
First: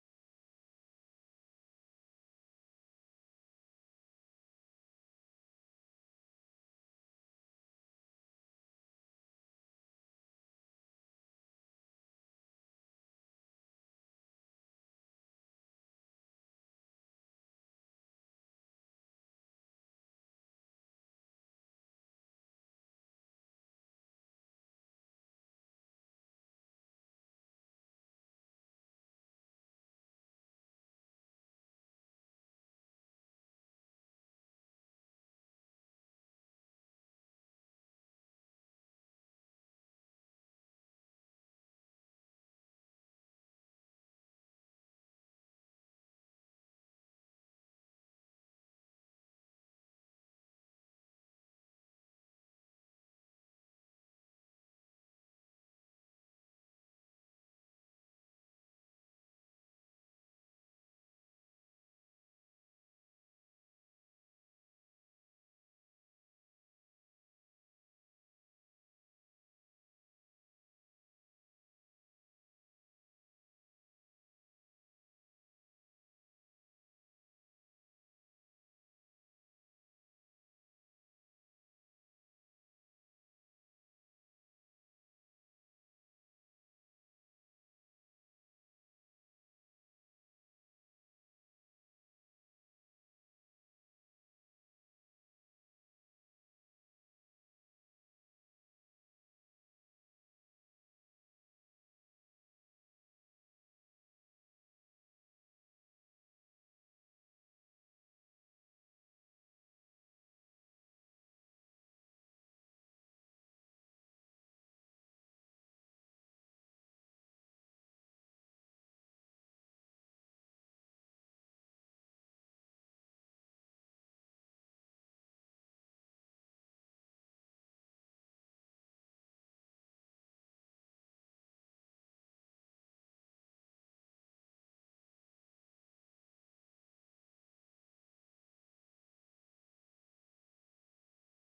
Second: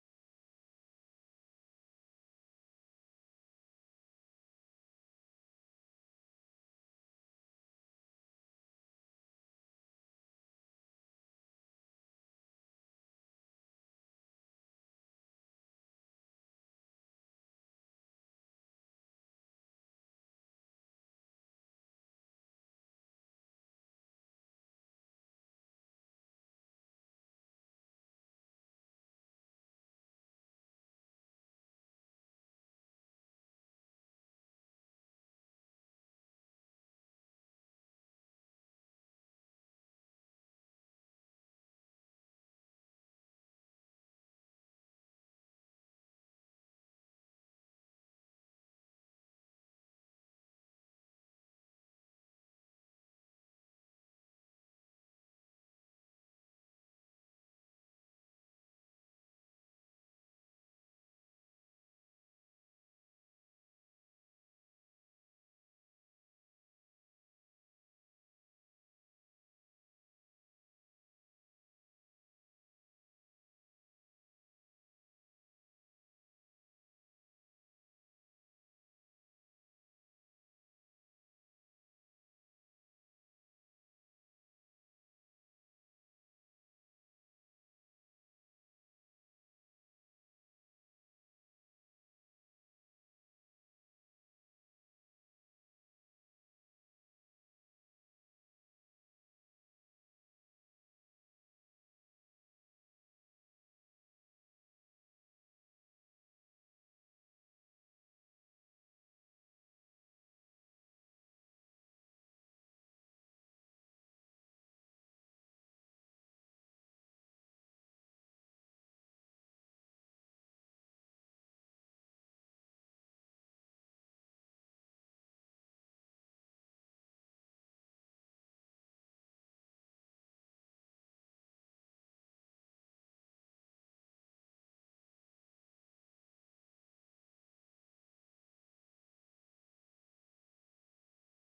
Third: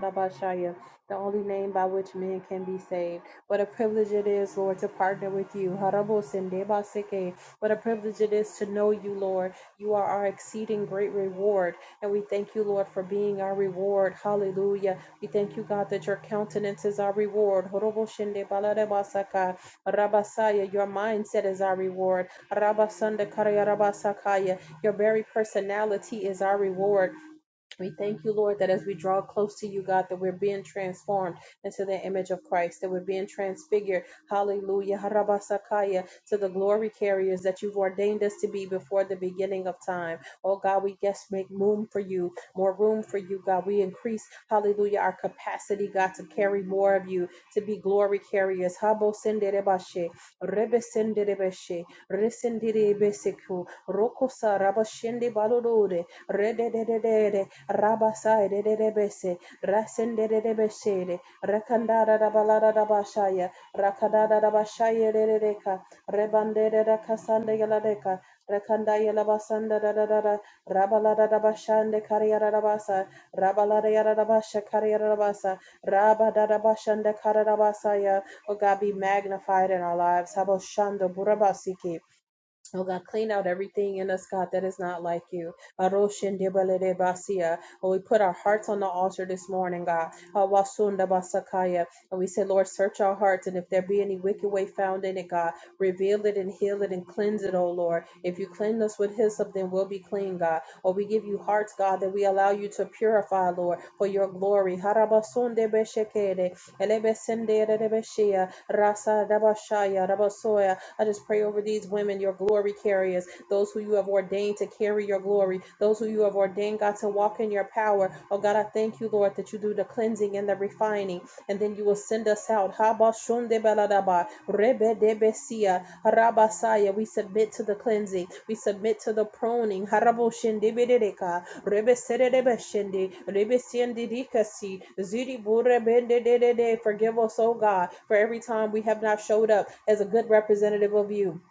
[SPEAKER 1] Rabashaya, the only name by which men can be saved. What a privilege it is, Lord, to partner with you. Harabosendebaseke. What a privilege it is to know you, Lord. You are our exceeding great reward. And we thank you, Lord, for being our reward. Hallelujah. We thank you, God, that your countenance is our reward. Horoboshendebaladebasaka. Rabasaya, your mindset is our reward. Rabasandakarabarabasakaya. Your very personality is our reward. We thank you, Lord, that as we draw close to you, God, that we're being transformed into the image of Christ, that we're being transfigured. Hallelujah. Harabasakaya, to the glory carriers that you've ordained us to be before the beginning of time. Oh, God, we yes, make room for you, more room for you, God. We increase, hallelujah, our capacity, God, to carry more of you to be glory carriers. Habo senderebashe, rebe sendere senderebeshe, resenderebeseku, rokosa rabashende balodore, rede de de de de rabasa de de rabasa redededede, rabasai de rasenderebeshere, rakandara rabalara rabashaya, rakadara rabashaya rereka, rebandere rakasande galadeka, Rakanda Yalabasanda Rada Rabalada Dabashande Kariarabasa Rabalada Yarabasha Kariarabasa Rabada Bashanda Karabasaya. Oh God, be magnified in our lives. Haboshando Burabasiki. Oh God, clean out everything in us, God, that is not like you. Aroshendebalelebasia. Oh, we put our hearts on the altar this morning, God. Awasundabasakaya. And we say, Lord, search our hearts, and if there be any wicked way found in it, God, reveal it and heal it and cleanse it, oh Lord. If you cleanse us with hyssop, then we'll be clean, God. Or we give you hearts, God, that we allow you to purify, Lord, for your glory. Harabasundebeshekere. Elebesenderebeshia. Rasa dabashaya. Rabasoya. I just pray over these women, your glory carriers, those who you have ordained to carry your glory, those who you have ordained, God, to walk in your power. Oh, God, I thank you, Lord, that you do the cleansing and the refining, and then you will send us out. Habashundebaladaba, rebedebesia, harabasaya. We submit to the cleansing, we submit to the pruning. Haraboshindebereka, Rebeserebe shende, rebesiende dikasi, ziri burebende de de de. Forgive us, oh God, for every time we have not showed up as a good representative of you.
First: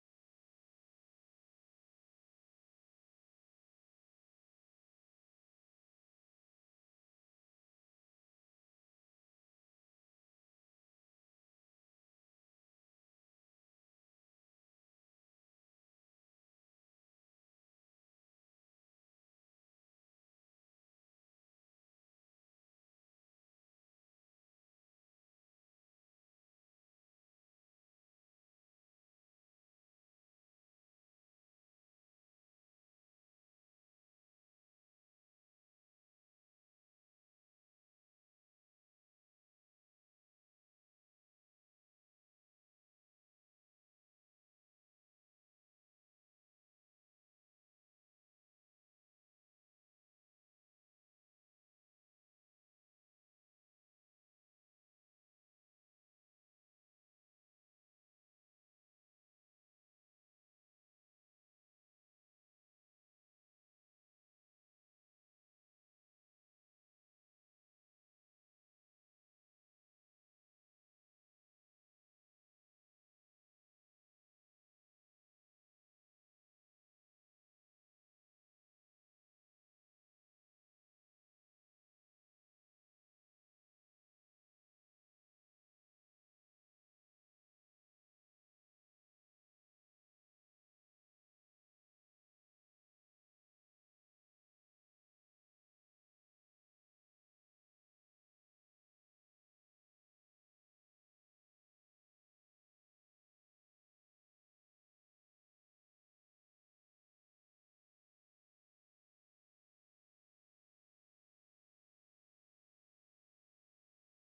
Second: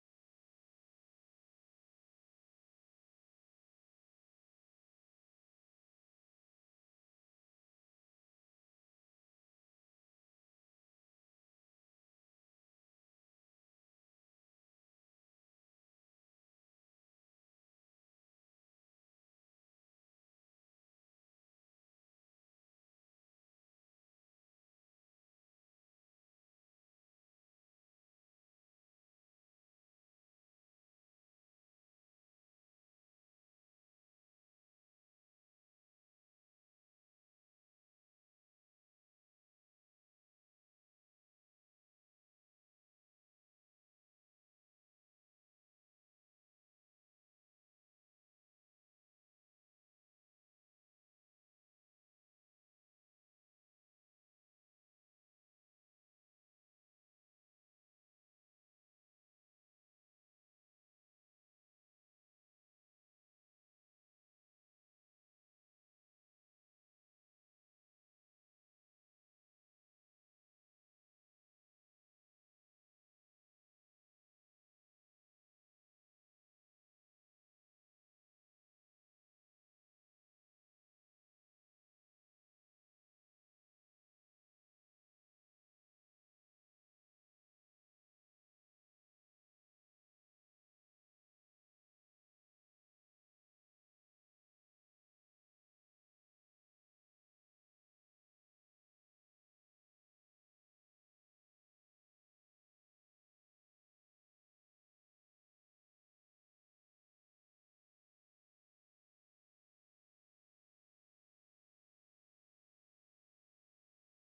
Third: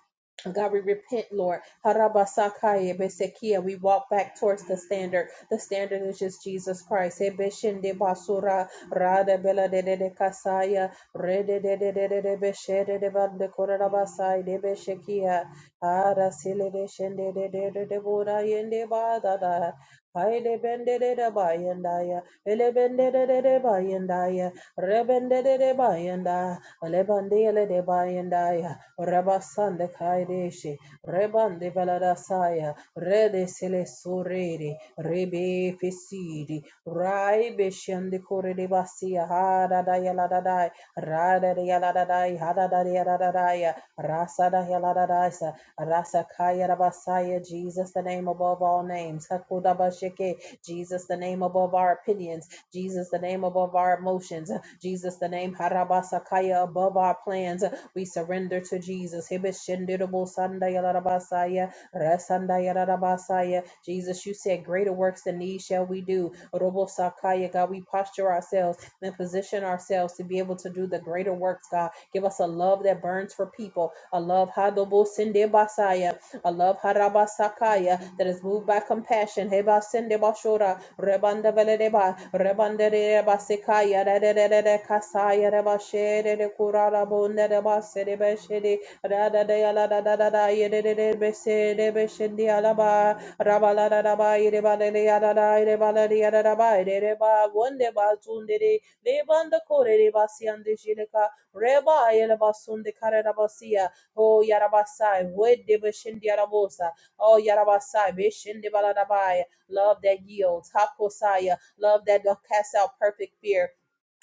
[SPEAKER 1] God, we repent, Lord. Harabasakaye besekia. We walk back towards the standard. The standard is just Jesus Christ. Ebeshende basura, rada bela de de de kasaya, rede de de de de de beshede de bande korabasai de beshekia. Ara sile de shende de de de de bora yende ba da da. Haide bende de de ba yenda ya. Ele bende de de de ba yenda ya. Rebende de de ba yenda. Ele bende ele de ba yenda ya. Rabasande kaide she. Rebande velada saya. Rede sile surere. Rebe fesidi. Rai be shende kore de basia. Ha da da ya la da da. Ra da da ya la da da. Ha da da ya la da da ya. Rasa da ya la da da. Rasakaya Rabasaya, Jesus, the name above all names. Hakudabashike, Jesus, the name above our opinions. Jesus, the name above our emotions. Jesus, the name Harabasakaya, above our plans. We surrender to Jesus. Hibishindirabo Sandaya Rabasaya, Rasandaya Rabasaya. Jesus, you said, Greater works than these shall we do. Robosakaya, God, we posture ourselves and position ourselves to be able to do the greater works, God. Give us a love that burns for people Allah love Hadobo Sinde Basaya. Allah Harabasakaya that is moved by compassion. Heba Sinde Bashora. Rebanda Veledeba. Rebanda Reba Sekaya. Rede Kasaya Reba Shede de Kurara Bunda de Basede Beshede. Rada de Ala da da da da. Yede de Besede Beshede Alaba. Rabala da da ba. Yede ba de Yada da. Yede ba de Yada da ba. Yede ba. Wonde ba zunde de. Bazundere, Lebanda Kore Rebasian de Basiande Jileka. Reba Ayela Basunde Karada Basia. Oh, Yarabasai, Wedeba Yarabosa, Oh, Yarabasai, Bishindibaladabaya. Love that yields. Hakosaya. Love that do cast out perfect fear.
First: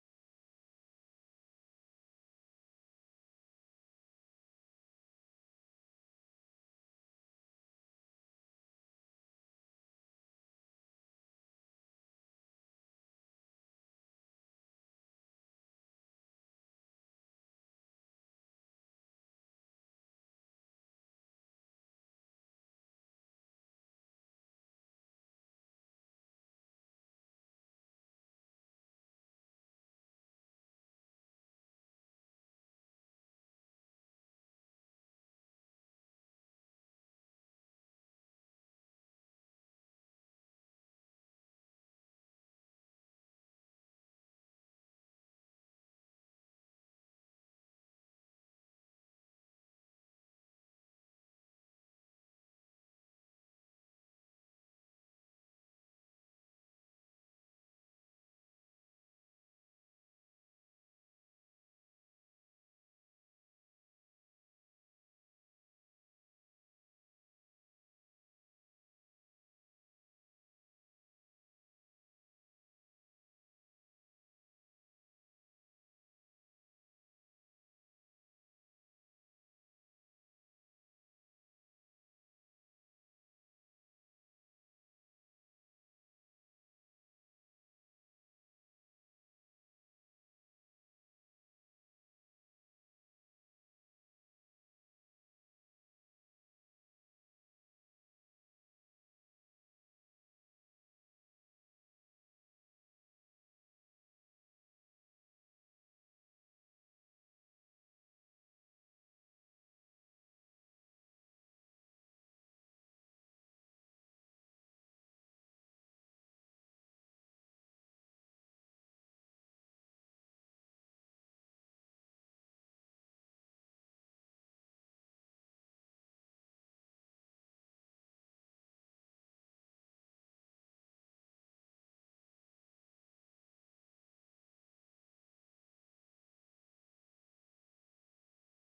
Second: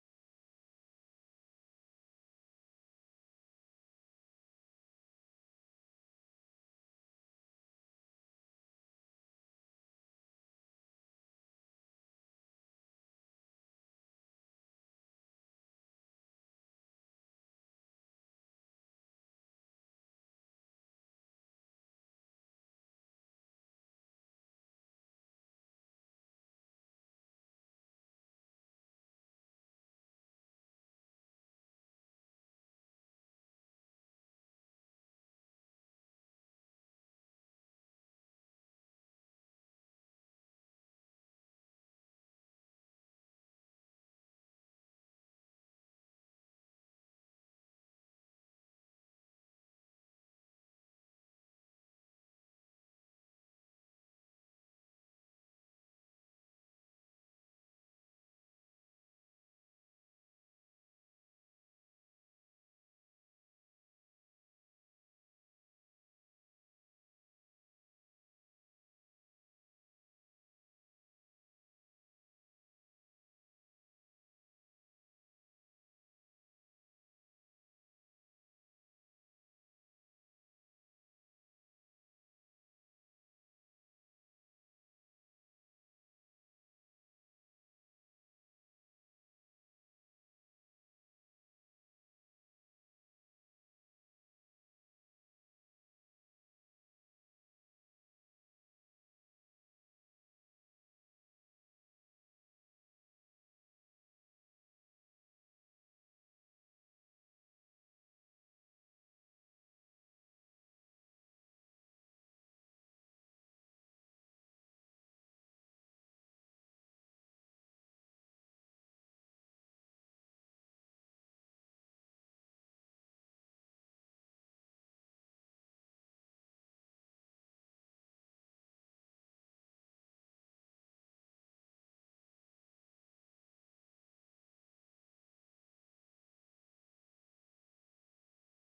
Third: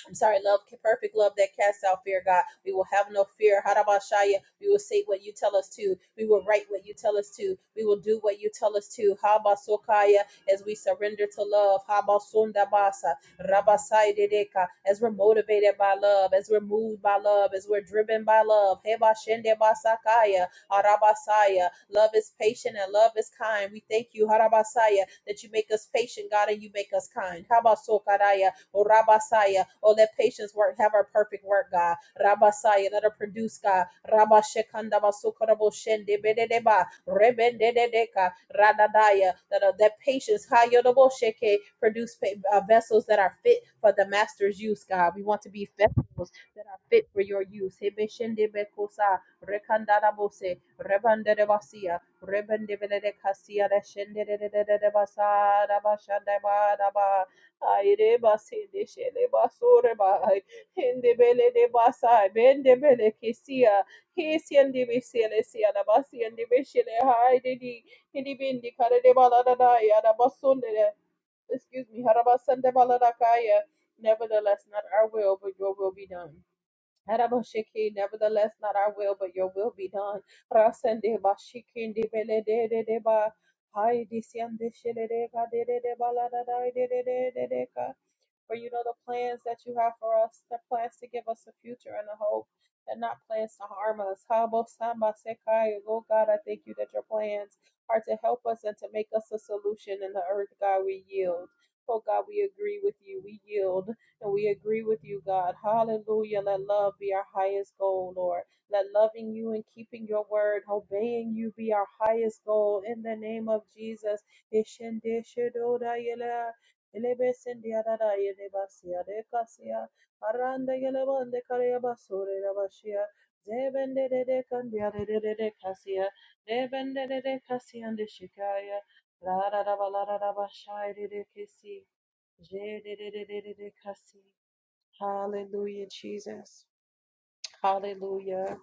[SPEAKER 1] I'm sorry, love, perfect love that casts out fear, God. We will have no fear. Harabashaya. We will say what you tell us to. We will write what you tell us to. We will do what you tell us to. Habasokaya, as we surrender to love. Habasundabasa. Rabasaidedeka, as we're motivated by love, as we're moved by love, as we're driven by love. Hebashendebasakaya. Harabasaya. Love is patient and love is kind. We thank you, Harabasaya, that you make us patient, God, and you make us kind. Habasokaraya Oh, Rabasaya. Oh, let patience work, have our perfect work, God. Rabasaya, let her produce, God. Rabashekanda basukarabo shende bededeba. Rebendedeka. Radadaya. That, uh, that patience, hayodobo sheke, produce uh, vessels that are fit for the master's use, God. We want to be vessels that are fit for your use. Hebeshendebekosa. Rekandadabose. Rebandedebasia. Rebendebedekasia. Reshendededededebasa. Dabashandabadaba. Aire basi de shele basure bai. Hende bele de basai. Bende bele kisia. Kisiendi bisele siana basiendi bishele. Haide di. Hindi bindi kare de balada daya. da yada basunde de. Excuse me. Harabasande balada kaya. Nevertheless, not our will, but your will be done. Harabashiki, nevertheless, not our will, but your will be done. Rasende bashiki, ndi bele de de de ba. Hi, dician de shele de ka de de de balada da de de de de de ka. For you know the plans that you have for us, the plans to give us a future and a hope, and not plans to harm us. Habo Samba Sekai, Lord God, I thank you that your plans are to help us and to make us a solution in the earth, God, we yield. Oh God, we agree with you. We yield and we agree with you, God. Hallelujah. Let love be our highest goal, Lord. Let loving you and keeping your word, obeying you be our highest goal. In the name of Jesus. Elebesindia dada yedebasia de casia, aranda yelebande careabasore rabasia, zebende de de candia de de de casia, debende de de casia de shikaya, la da da ba la da da ba shai de de kisi, je de de de de de de kasi. Hallelujah, Jesus. Hallelujah.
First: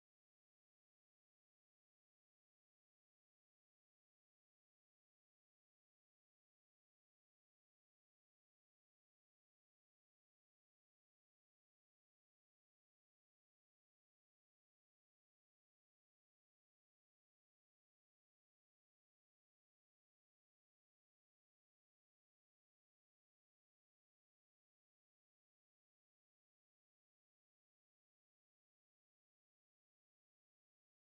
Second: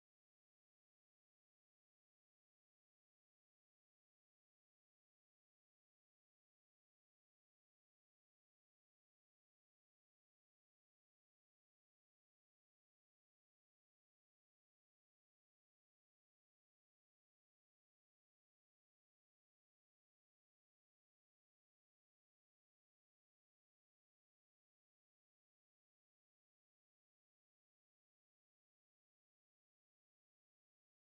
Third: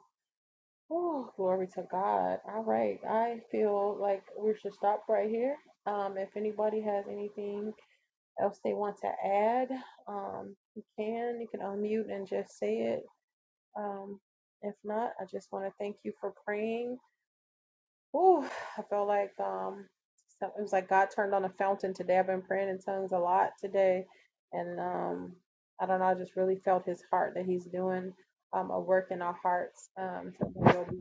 [SPEAKER 1] Oh, glory to God. All right. I feel like we should stop right here. Um, if anybody has anything else they want to add, um, you can. You can unmute and just say it. Um, if not, I just want to thank you for praying. Ooh, I felt like um, so it was like God turned on a fountain today. I've been praying in tongues a lot today, and um, I don't know. I just really felt His heart that He's doing um, a work in our hearts. Um, so we'll be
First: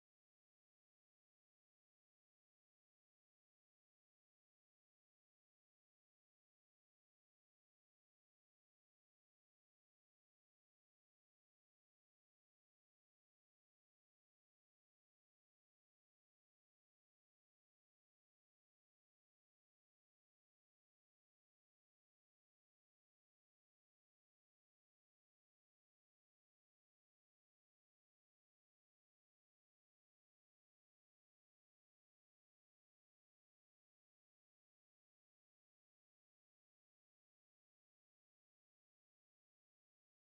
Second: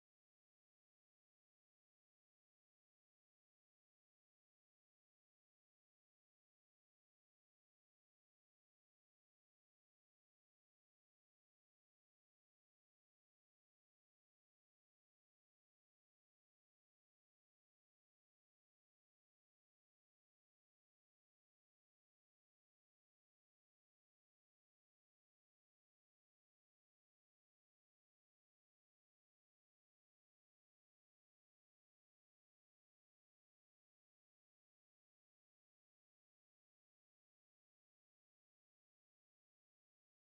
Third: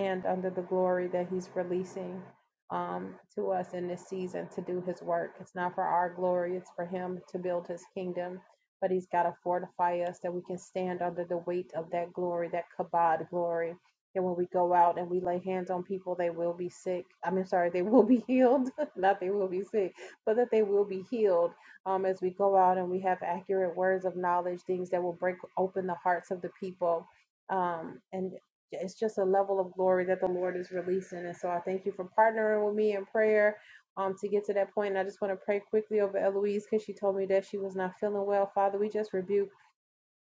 [SPEAKER 1] and under the glory that he's releasing um, to us in this season to do his work. It's not for our glory, it's for him to build his kingdom. But he's got to fortify us that we can stand under the weight of that glory, that kabod glory. And when we go out and we lay hands on people, they will be sick. I mean, sorry, they will be healed. *laughs* Not they will be sick, but that they will be healed um, as we go out and we have accurate words of knowledge, things that will break open the hearts of the people um, and it's just a level of glory that the Lord is releasing. And so I thank you for partnering with me in prayer um, to get to that point. And I just want to pray quickly over Eloise because she told me that she was not feeling well. Father, we just rebuke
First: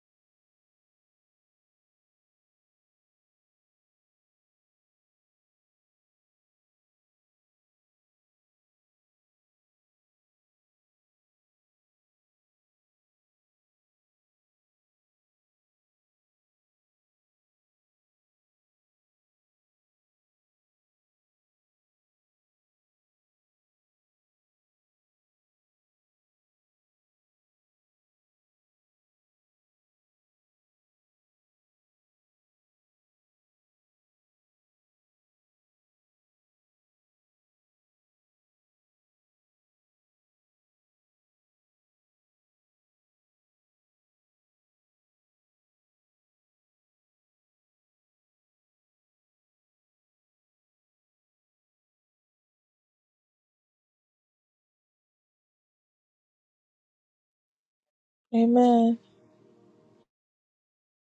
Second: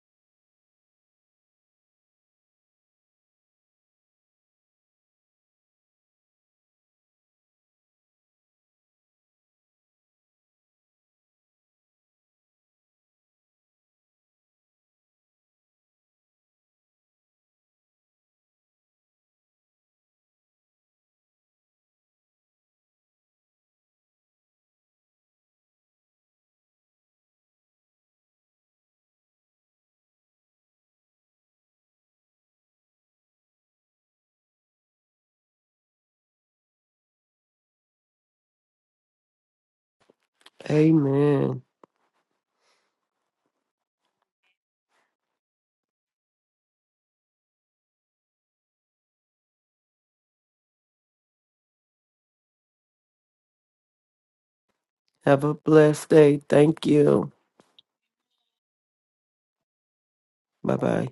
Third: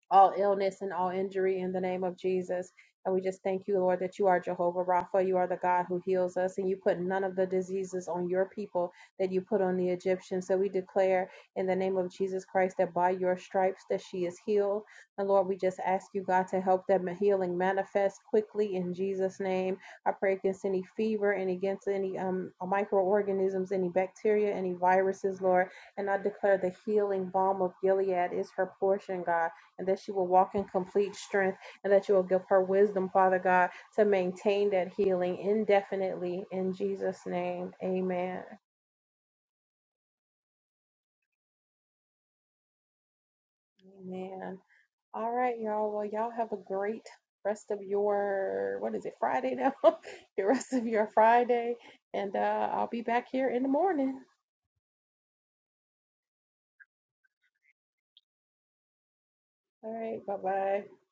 [SPEAKER 1] all illness and all injury in the name of Jesus. And we just thank you, Lord, that you are Jehovah Rapha. You are the God who heals us, and you put none of the diseases on your people that you put on the Egyptians. So we declare in the name of Jesus Christ that by your stripes that she is healed. And Lord, we just ask you, God, to help that ma- healing manifest quickly in Jesus' name. I pray against any fever and against any um, microorganisms, any bacteria, any viruses, Lord. And I declare the healing balm of Gilead is her portion, God and that she will walk in complete strength and that you will give her wisdom, Father God, to maintain that healing indefinitely in Jesus' name. Amen.
[SPEAKER 2] Amen.
[SPEAKER 1] Amen. All right, y'all. Well, y'all have a great rest of your, what is it, Friday now? *laughs* the rest of your Friday. And uh, I'll be back here in the morning.
[SPEAKER 2] Have a blessed day. Thank you.
[SPEAKER 3] Amen.
[SPEAKER 1] All right. Bye
[SPEAKER 2] Bye
[SPEAKER 1] bye.
[SPEAKER 2] bye.